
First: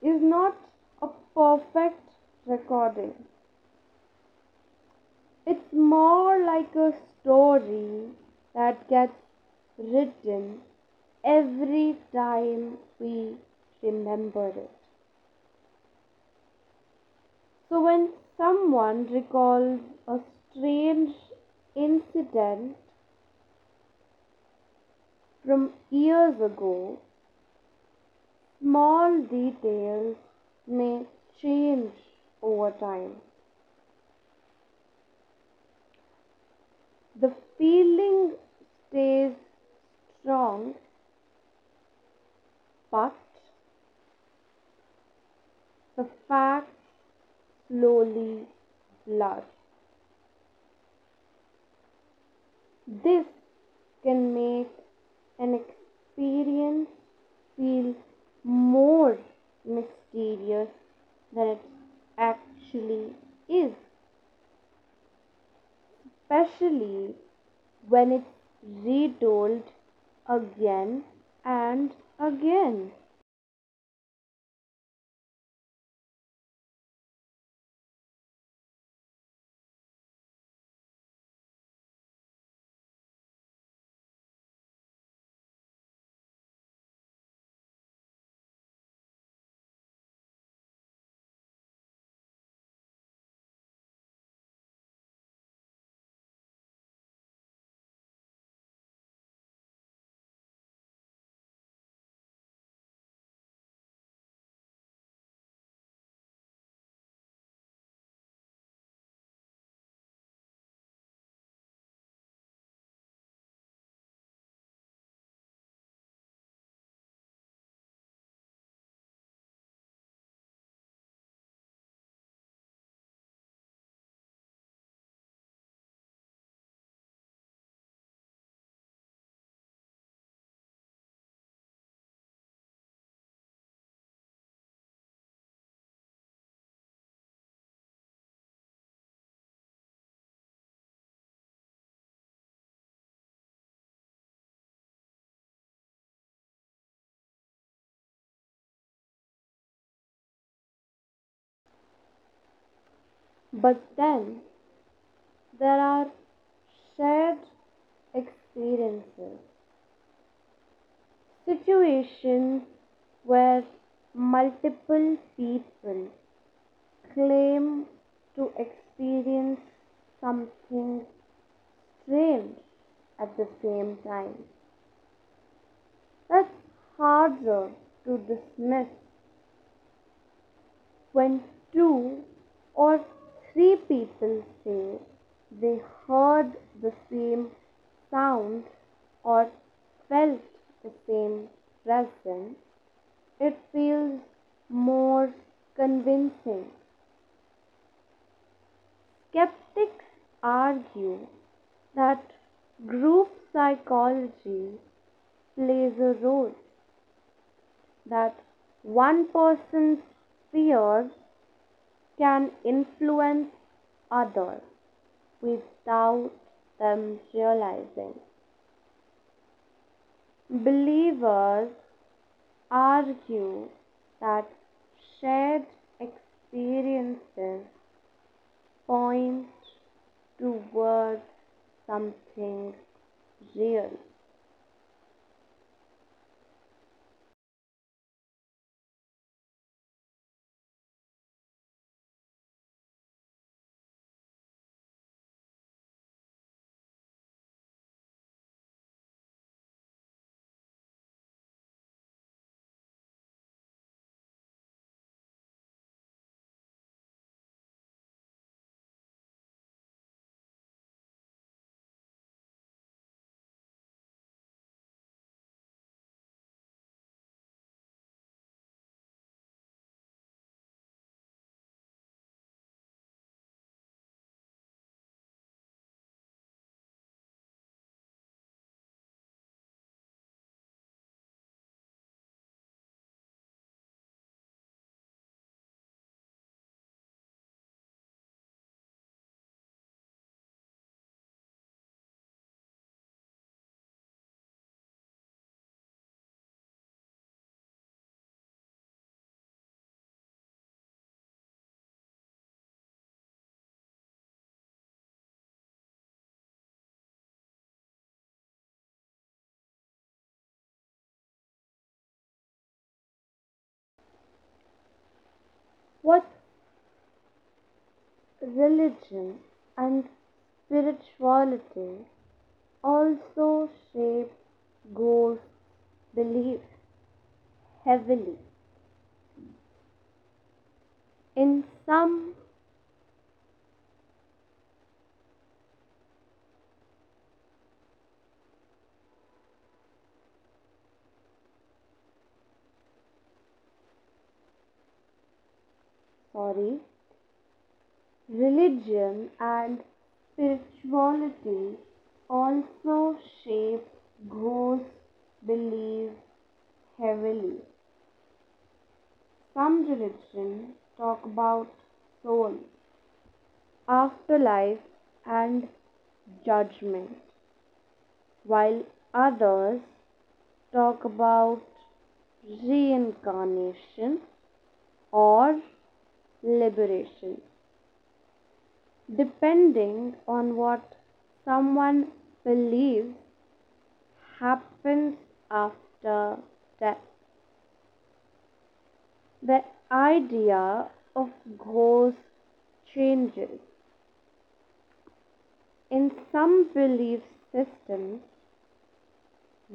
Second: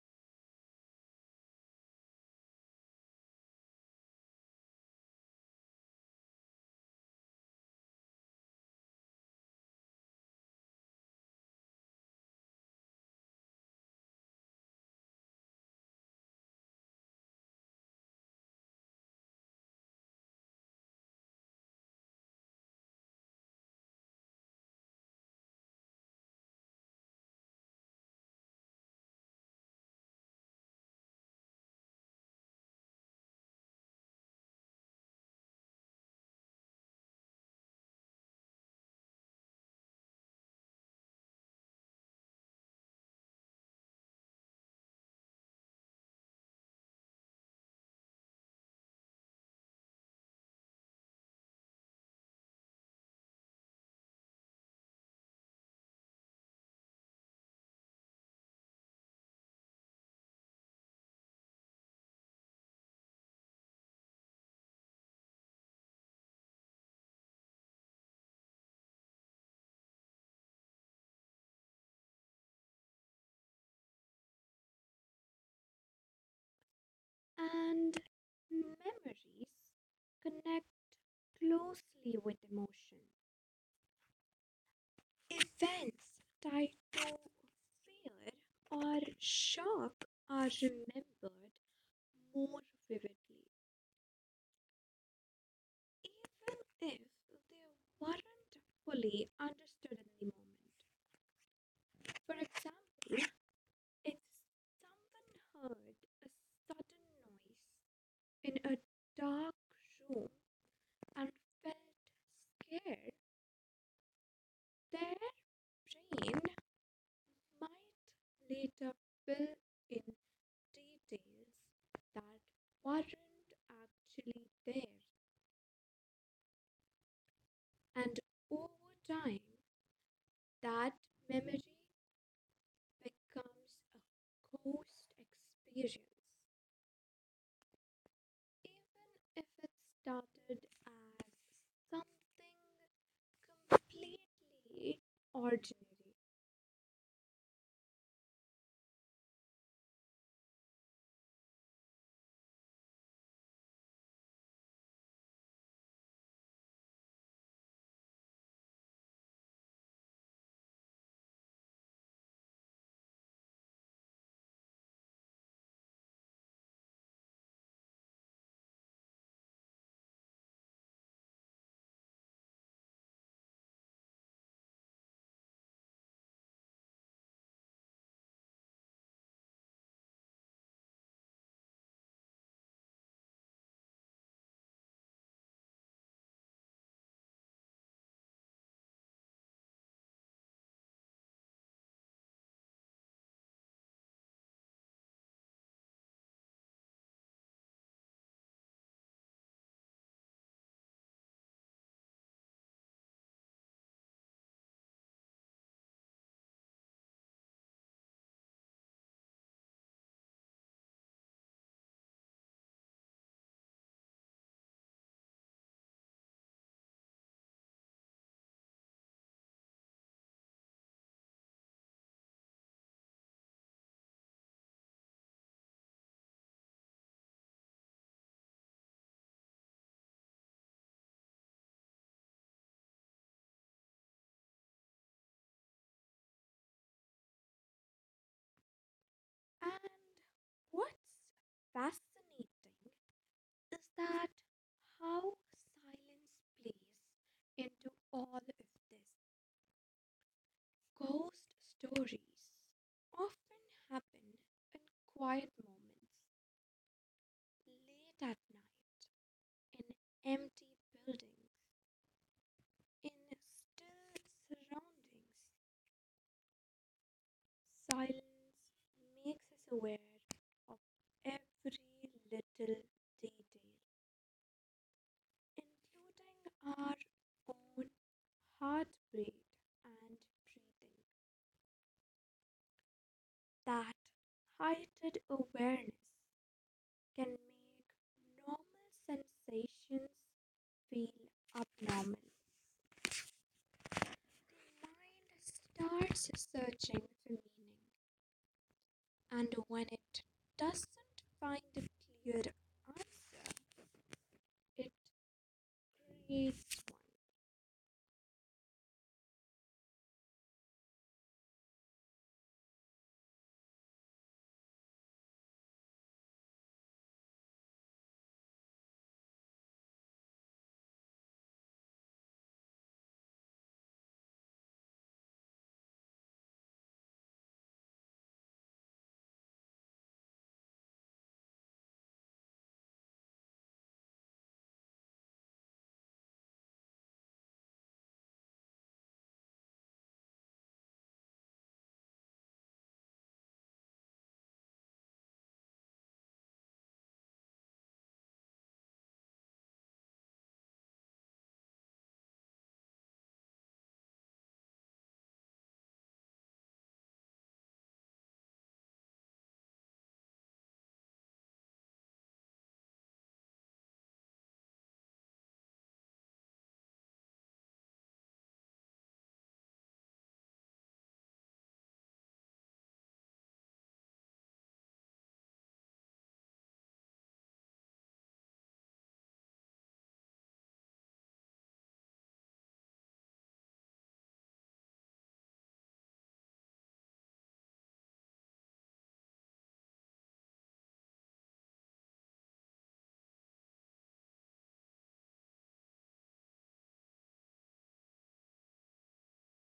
[SPEAKER 1] is not a perfect recording. It's more like a story that gets written every time we remember it. So, when someone recalls a strange incident from years ago, small details may change over time. The feeling stays strong, but the facts slowly blur. This can make an experience feel more mysterious than it actually is, especially when it's retold again and again.
[SPEAKER 2] And memories connect closely with emotion. Events tied to fear or shock are remembered more vividly, even if they weren't fully understood in the moment. For example, if someone heard a sudden noise in a dark room and felt scared, their brain might later fill in details that weren't actually there, and over time, that memory becomes a ghost experience, even if it started as something completely ordinary.
[SPEAKER 1] But then there are shared experiences, situations where multiple people claim to experience something strange at the same time. That's harder to dismiss when two or three people say they heard the same sound or felt the same presence. It feels more convincing. Skeptics argue that group psychology plays a role, that one person's fear can influence others without them realizing. Believers argue that shared experiences point towards something real.
[SPEAKER 2] And what's fascinating is that how silence plays into all of this. Ghost stories often happen in quiet moments, late at night, in empty buildings, in still surroundings. Silence makes us aware of every little detail, including our own heartbeat and breathing. That heightened awareness can make normal sensations feel abnormal. The mind starts searching for meaning, and when it doesn't find a clear answer, it creates one.
[SPEAKER 1] What religion and spirituality also shape goals believe heavily in some sorry Religion and spirituality also shape goals believe heavily. Some religion talk about soul, afterlife, and judgment, while others talk about reincarnation or liberation, depending on what someone believes happens after death. The idea of ghosts changes. In some belief systems,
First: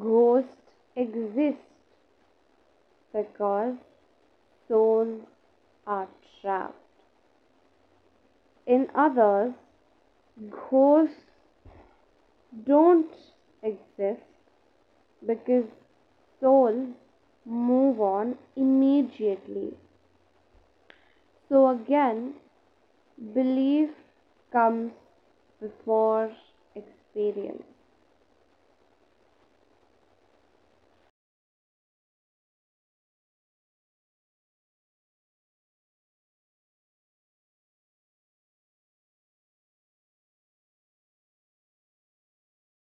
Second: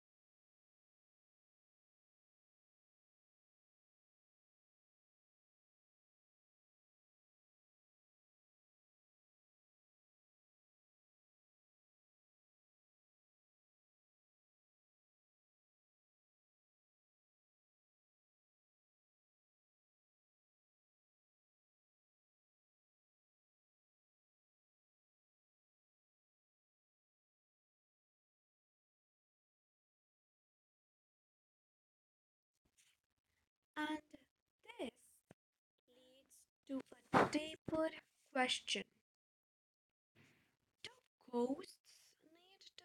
[SPEAKER 1] ghosts exist because souls are trapped. In others, ghosts don't exist because souls move on immediately. So again, belief comes before experience.
[SPEAKER 2] And this leads to a deeper question. Do ghosts need to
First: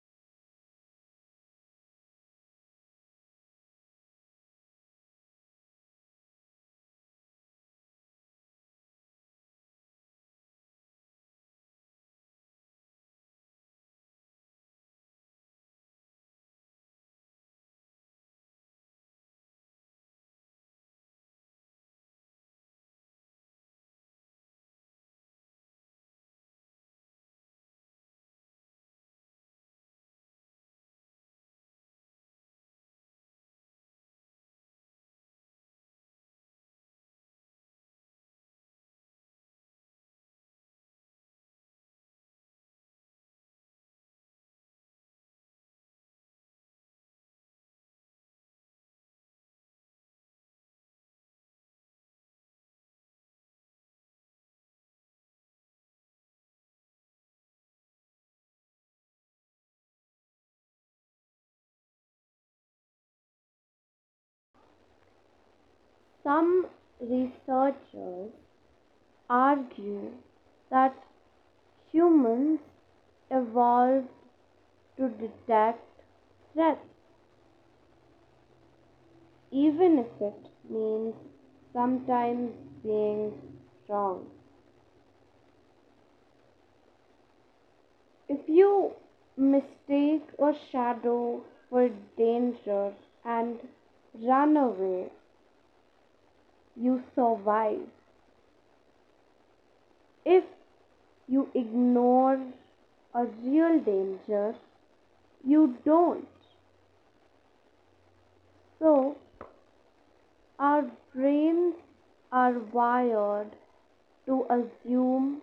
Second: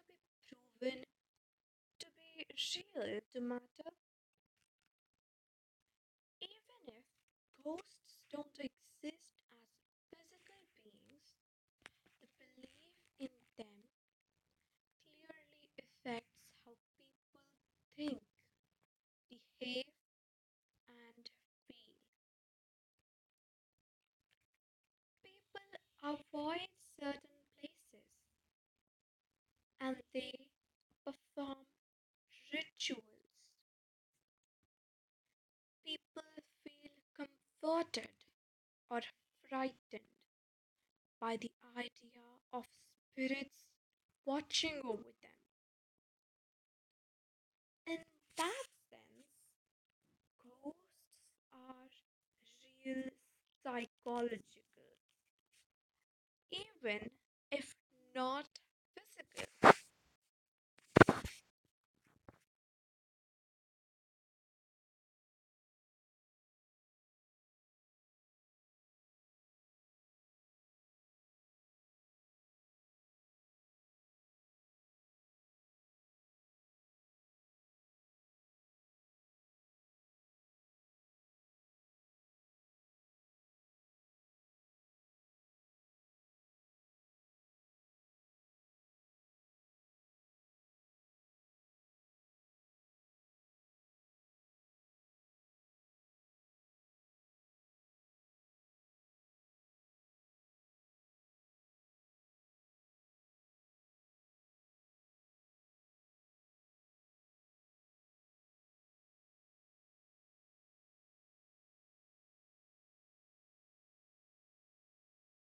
[SPEAKER 2] be proven to be real to matter? Even if ghosts don't exist as physical beings, the belief in them clearly affects how people think, behave, and feel. People avoid certain places and they perform rituals. People feel comforted or frightened by the idea of spirits watching over them. In that sense, ghosts are real psychological, even if not physical.
[SPEAKER 1] Some researchers argue that humans evolved to detect threats, even if it means sometimes being wrong. If you mistake a shadow for danger and run away, you survive. If you ignore a real danger, you don't. So, our brains are wired to assume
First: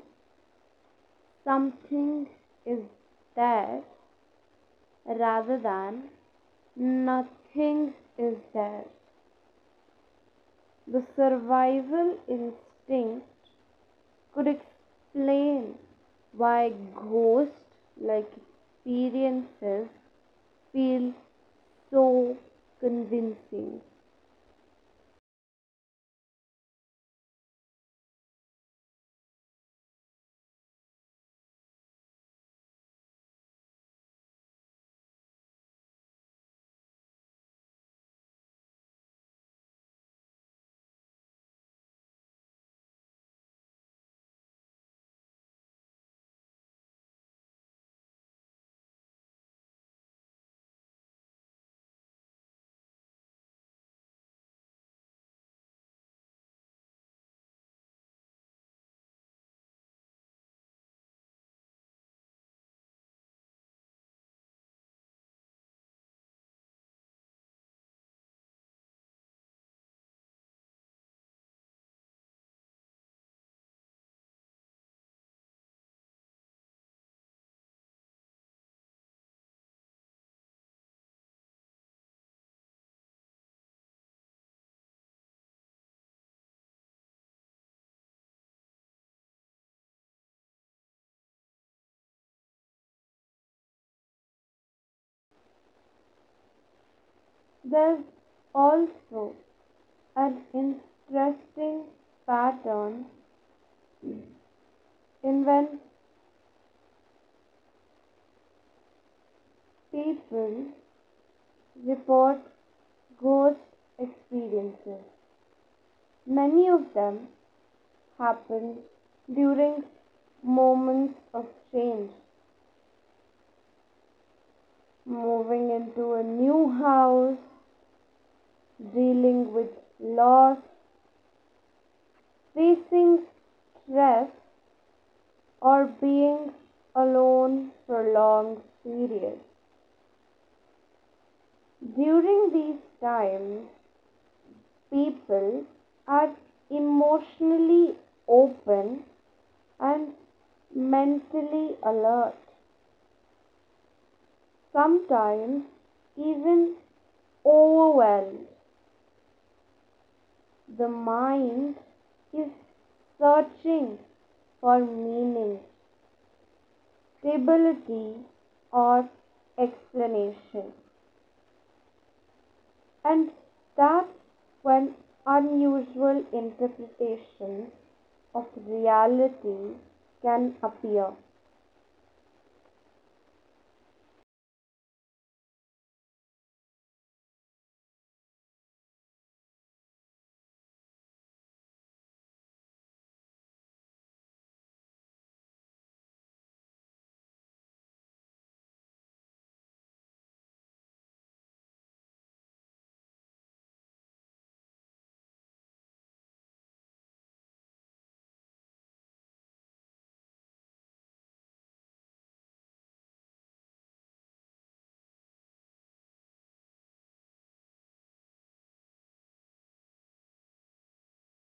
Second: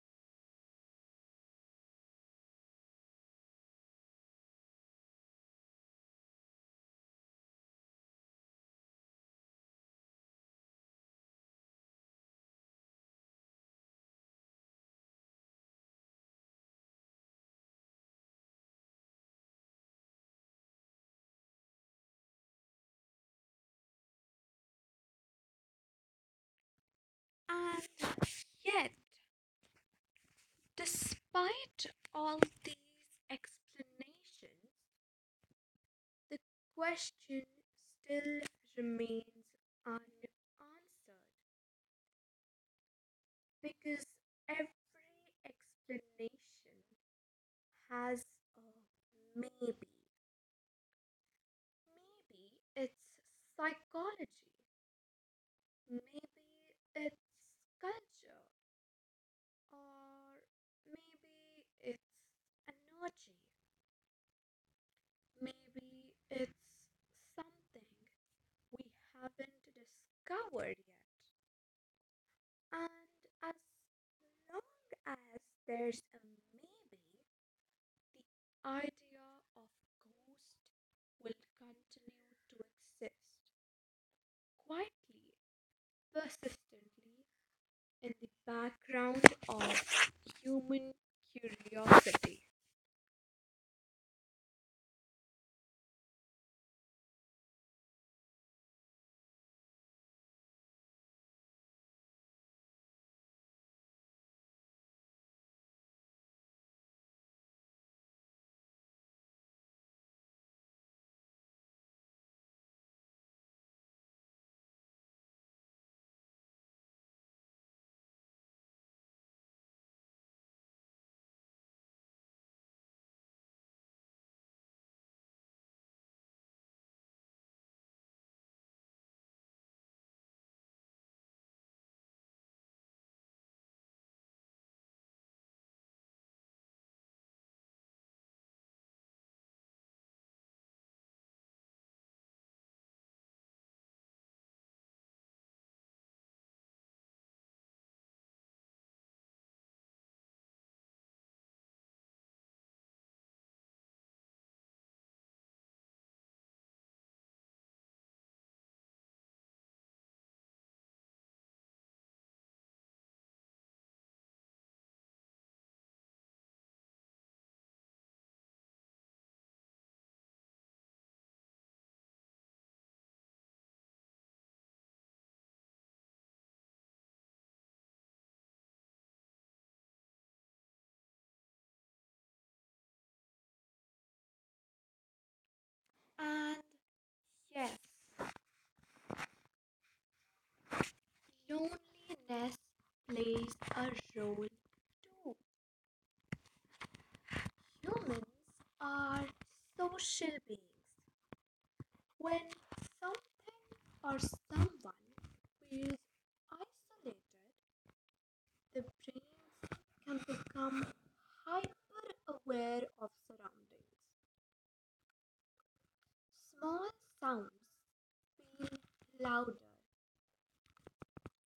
[SPEAKER 1] something is there rather than nothing is there. The survival instinct could explain why ghost like experiences feel so convincing.
[SPEAKER 2] And yet, despite all these explanations, the question still remains unanswered, because every explanation has a maybe. Maybe it's psychology, maybe it's culture, or maybe it's energy, maybe it's something we haven't discovered yet. And as long as there's a maybe, the idea of ghost will continue to exist quietly, persistently in the background of human curiosity.
[SPEAKER 1] There's also an interesting pattern in when people report ghost experiences. Many of them happen during moments of change, moving into a new house, dealing with loss, facing stress, or being alone for long periods. During these times, people are emotionally open and mentally alert, sometimes even overwhelmed. The mind is searching for meaning, stability, or explanation, and that's when unusual interpretations of reality can appear.
[SPEAKER 2] And yes, loneliness plays a role too. Humans are social beings. When something or someone feels isolated, the brain can become hyper aware of surroundings. Small sounds feel louder,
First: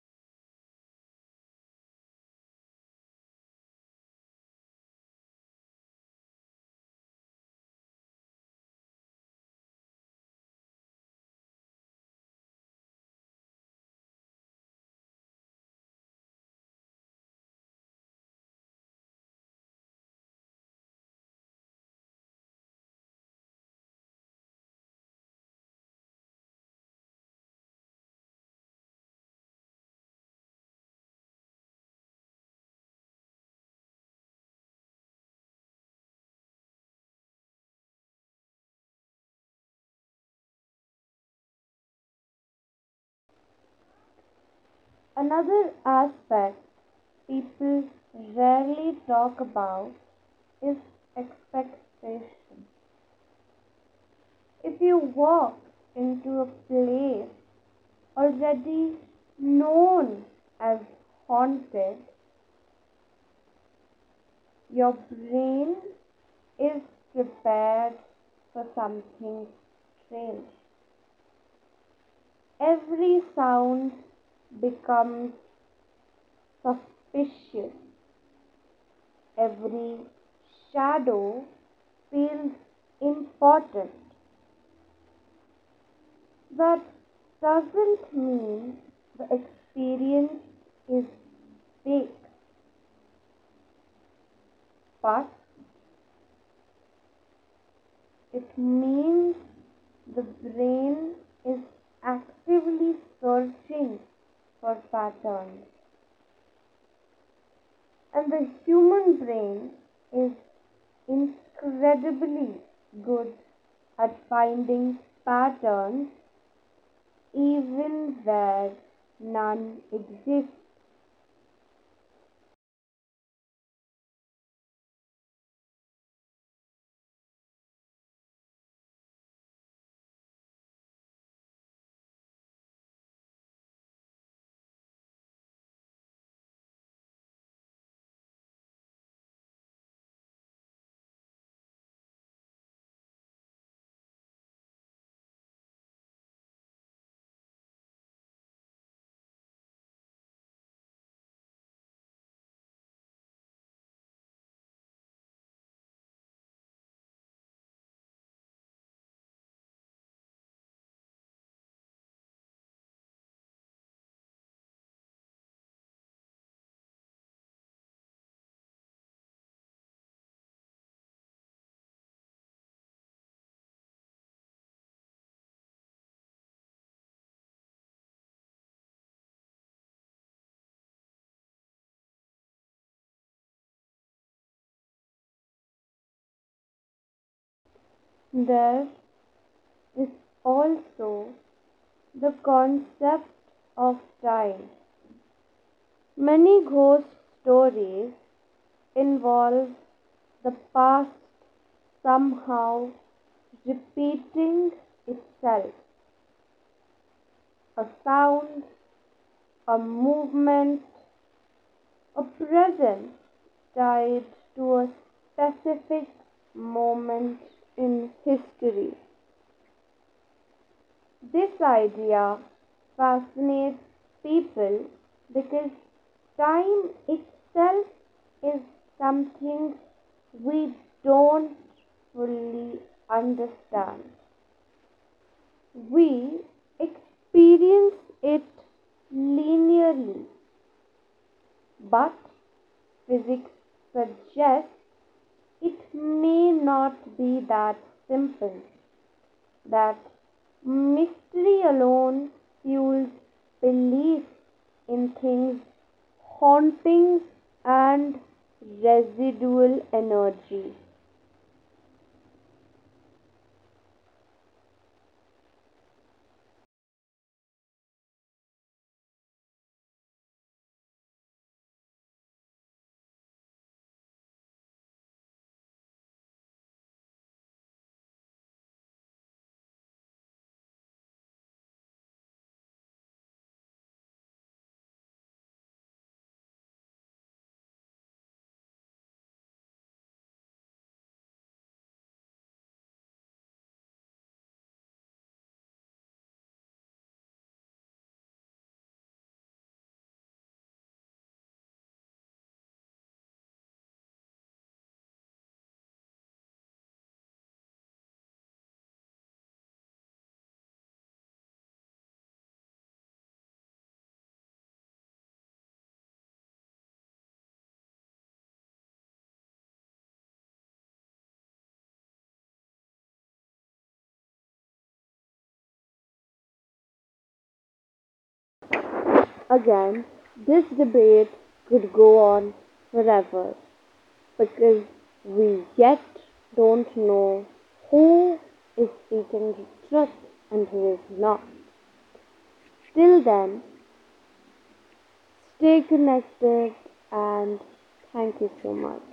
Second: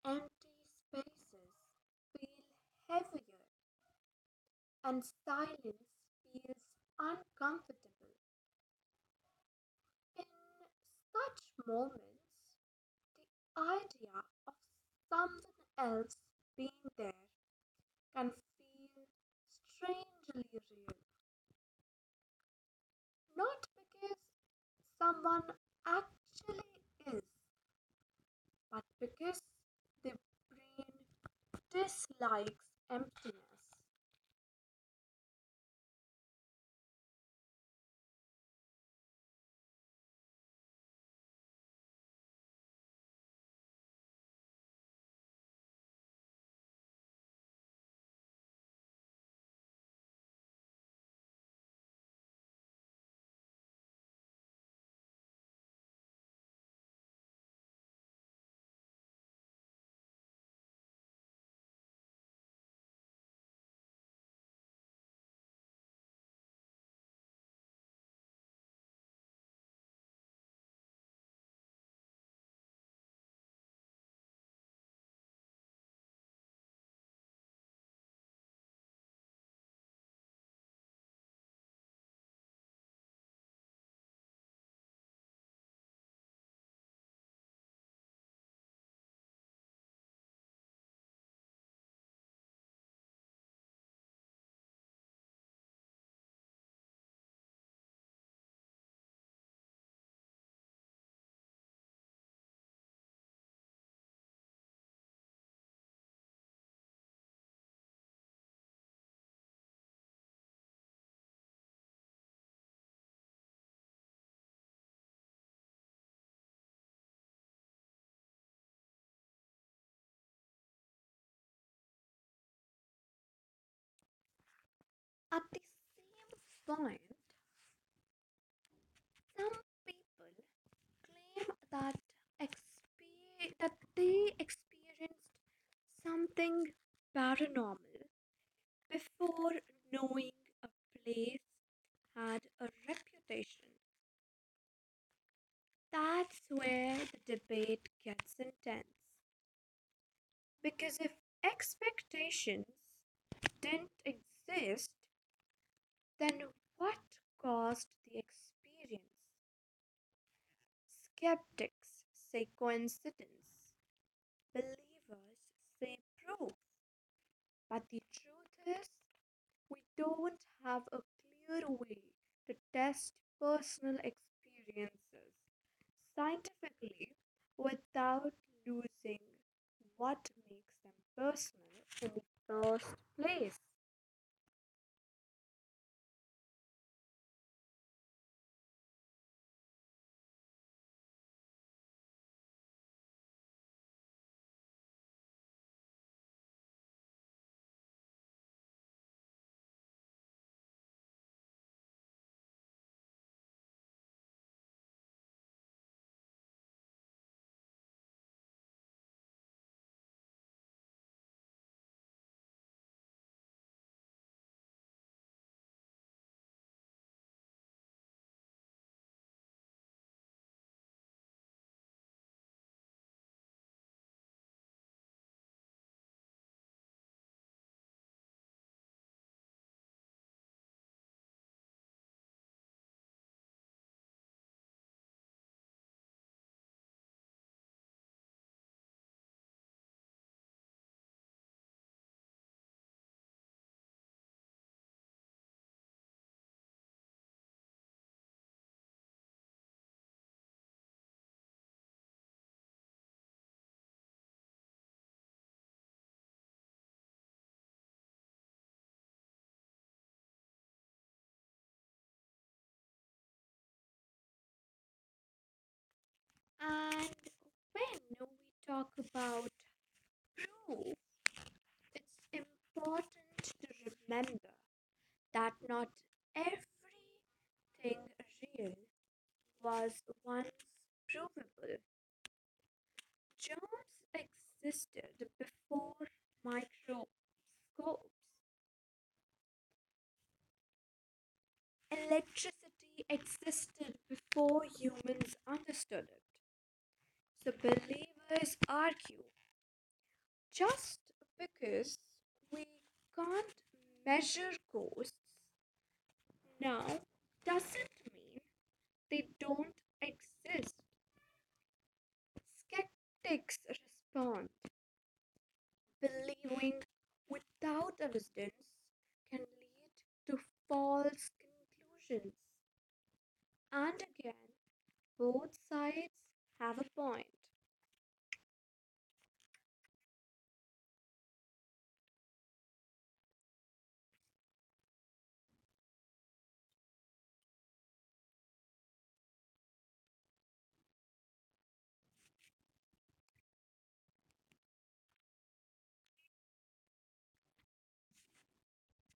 [SPEAKER 2] empty spaces feel heavier, and silence feels uncomfortable. In such moments, the idea of someone else being there can feel strangely real, not because someone actually is, but because the brain dislikes emptiness.
[SPEAKER 1] Another aspect people rarely talk about is expectation. If you walk into a place already known as haunted, your brain is prepared for something strange. Every sound becomes suspicious. Every shadow feels important. That doesn't mean the experience is fake, but it means the brain is actively searching for patterns. And the human brain is incredibly good at finding patterns, even where none exists.
[SPEAKER 2] At the same point, some people claim that that they experienced something paranormal before knowing a place had a reputation. That's where the debate gets intense. Because if expectations didn't exist, then what caused the experience? Skeptics say coincidence, believers say proof. But the truth is, we don't have a clear way to test personal experiences scientifically without losing what makes them personal in the first place.
[SPEAKER 1] There is also the concept of time. Many ghost stories involve the past somehow repeating itself. A sound, a movement, a presence tied to a specific moment in history. This idea fascinates people because time itself is something we don't fully understand. We experience it linearly, but physics suggests it may not be that simple. That mystery alone fuels belief in things, hauntings, and residual energy.
[SPEAKER 2] And when we talk about proof, it's important to remember that not everything real was once provable. Germs existed before microscopes. Electricity existed before humans understood it. So believers argue just because we can't measure ghosts now doesn't mean they don't exist. Skeptics respond, believing without evidence can lead to false conclusions. And again, both sides have a point.
[SPEAKER 1] Again, this debate could go on forever, because we yet don't know who is speaking the truth and who is not. Till then, stay connected and thank you so much.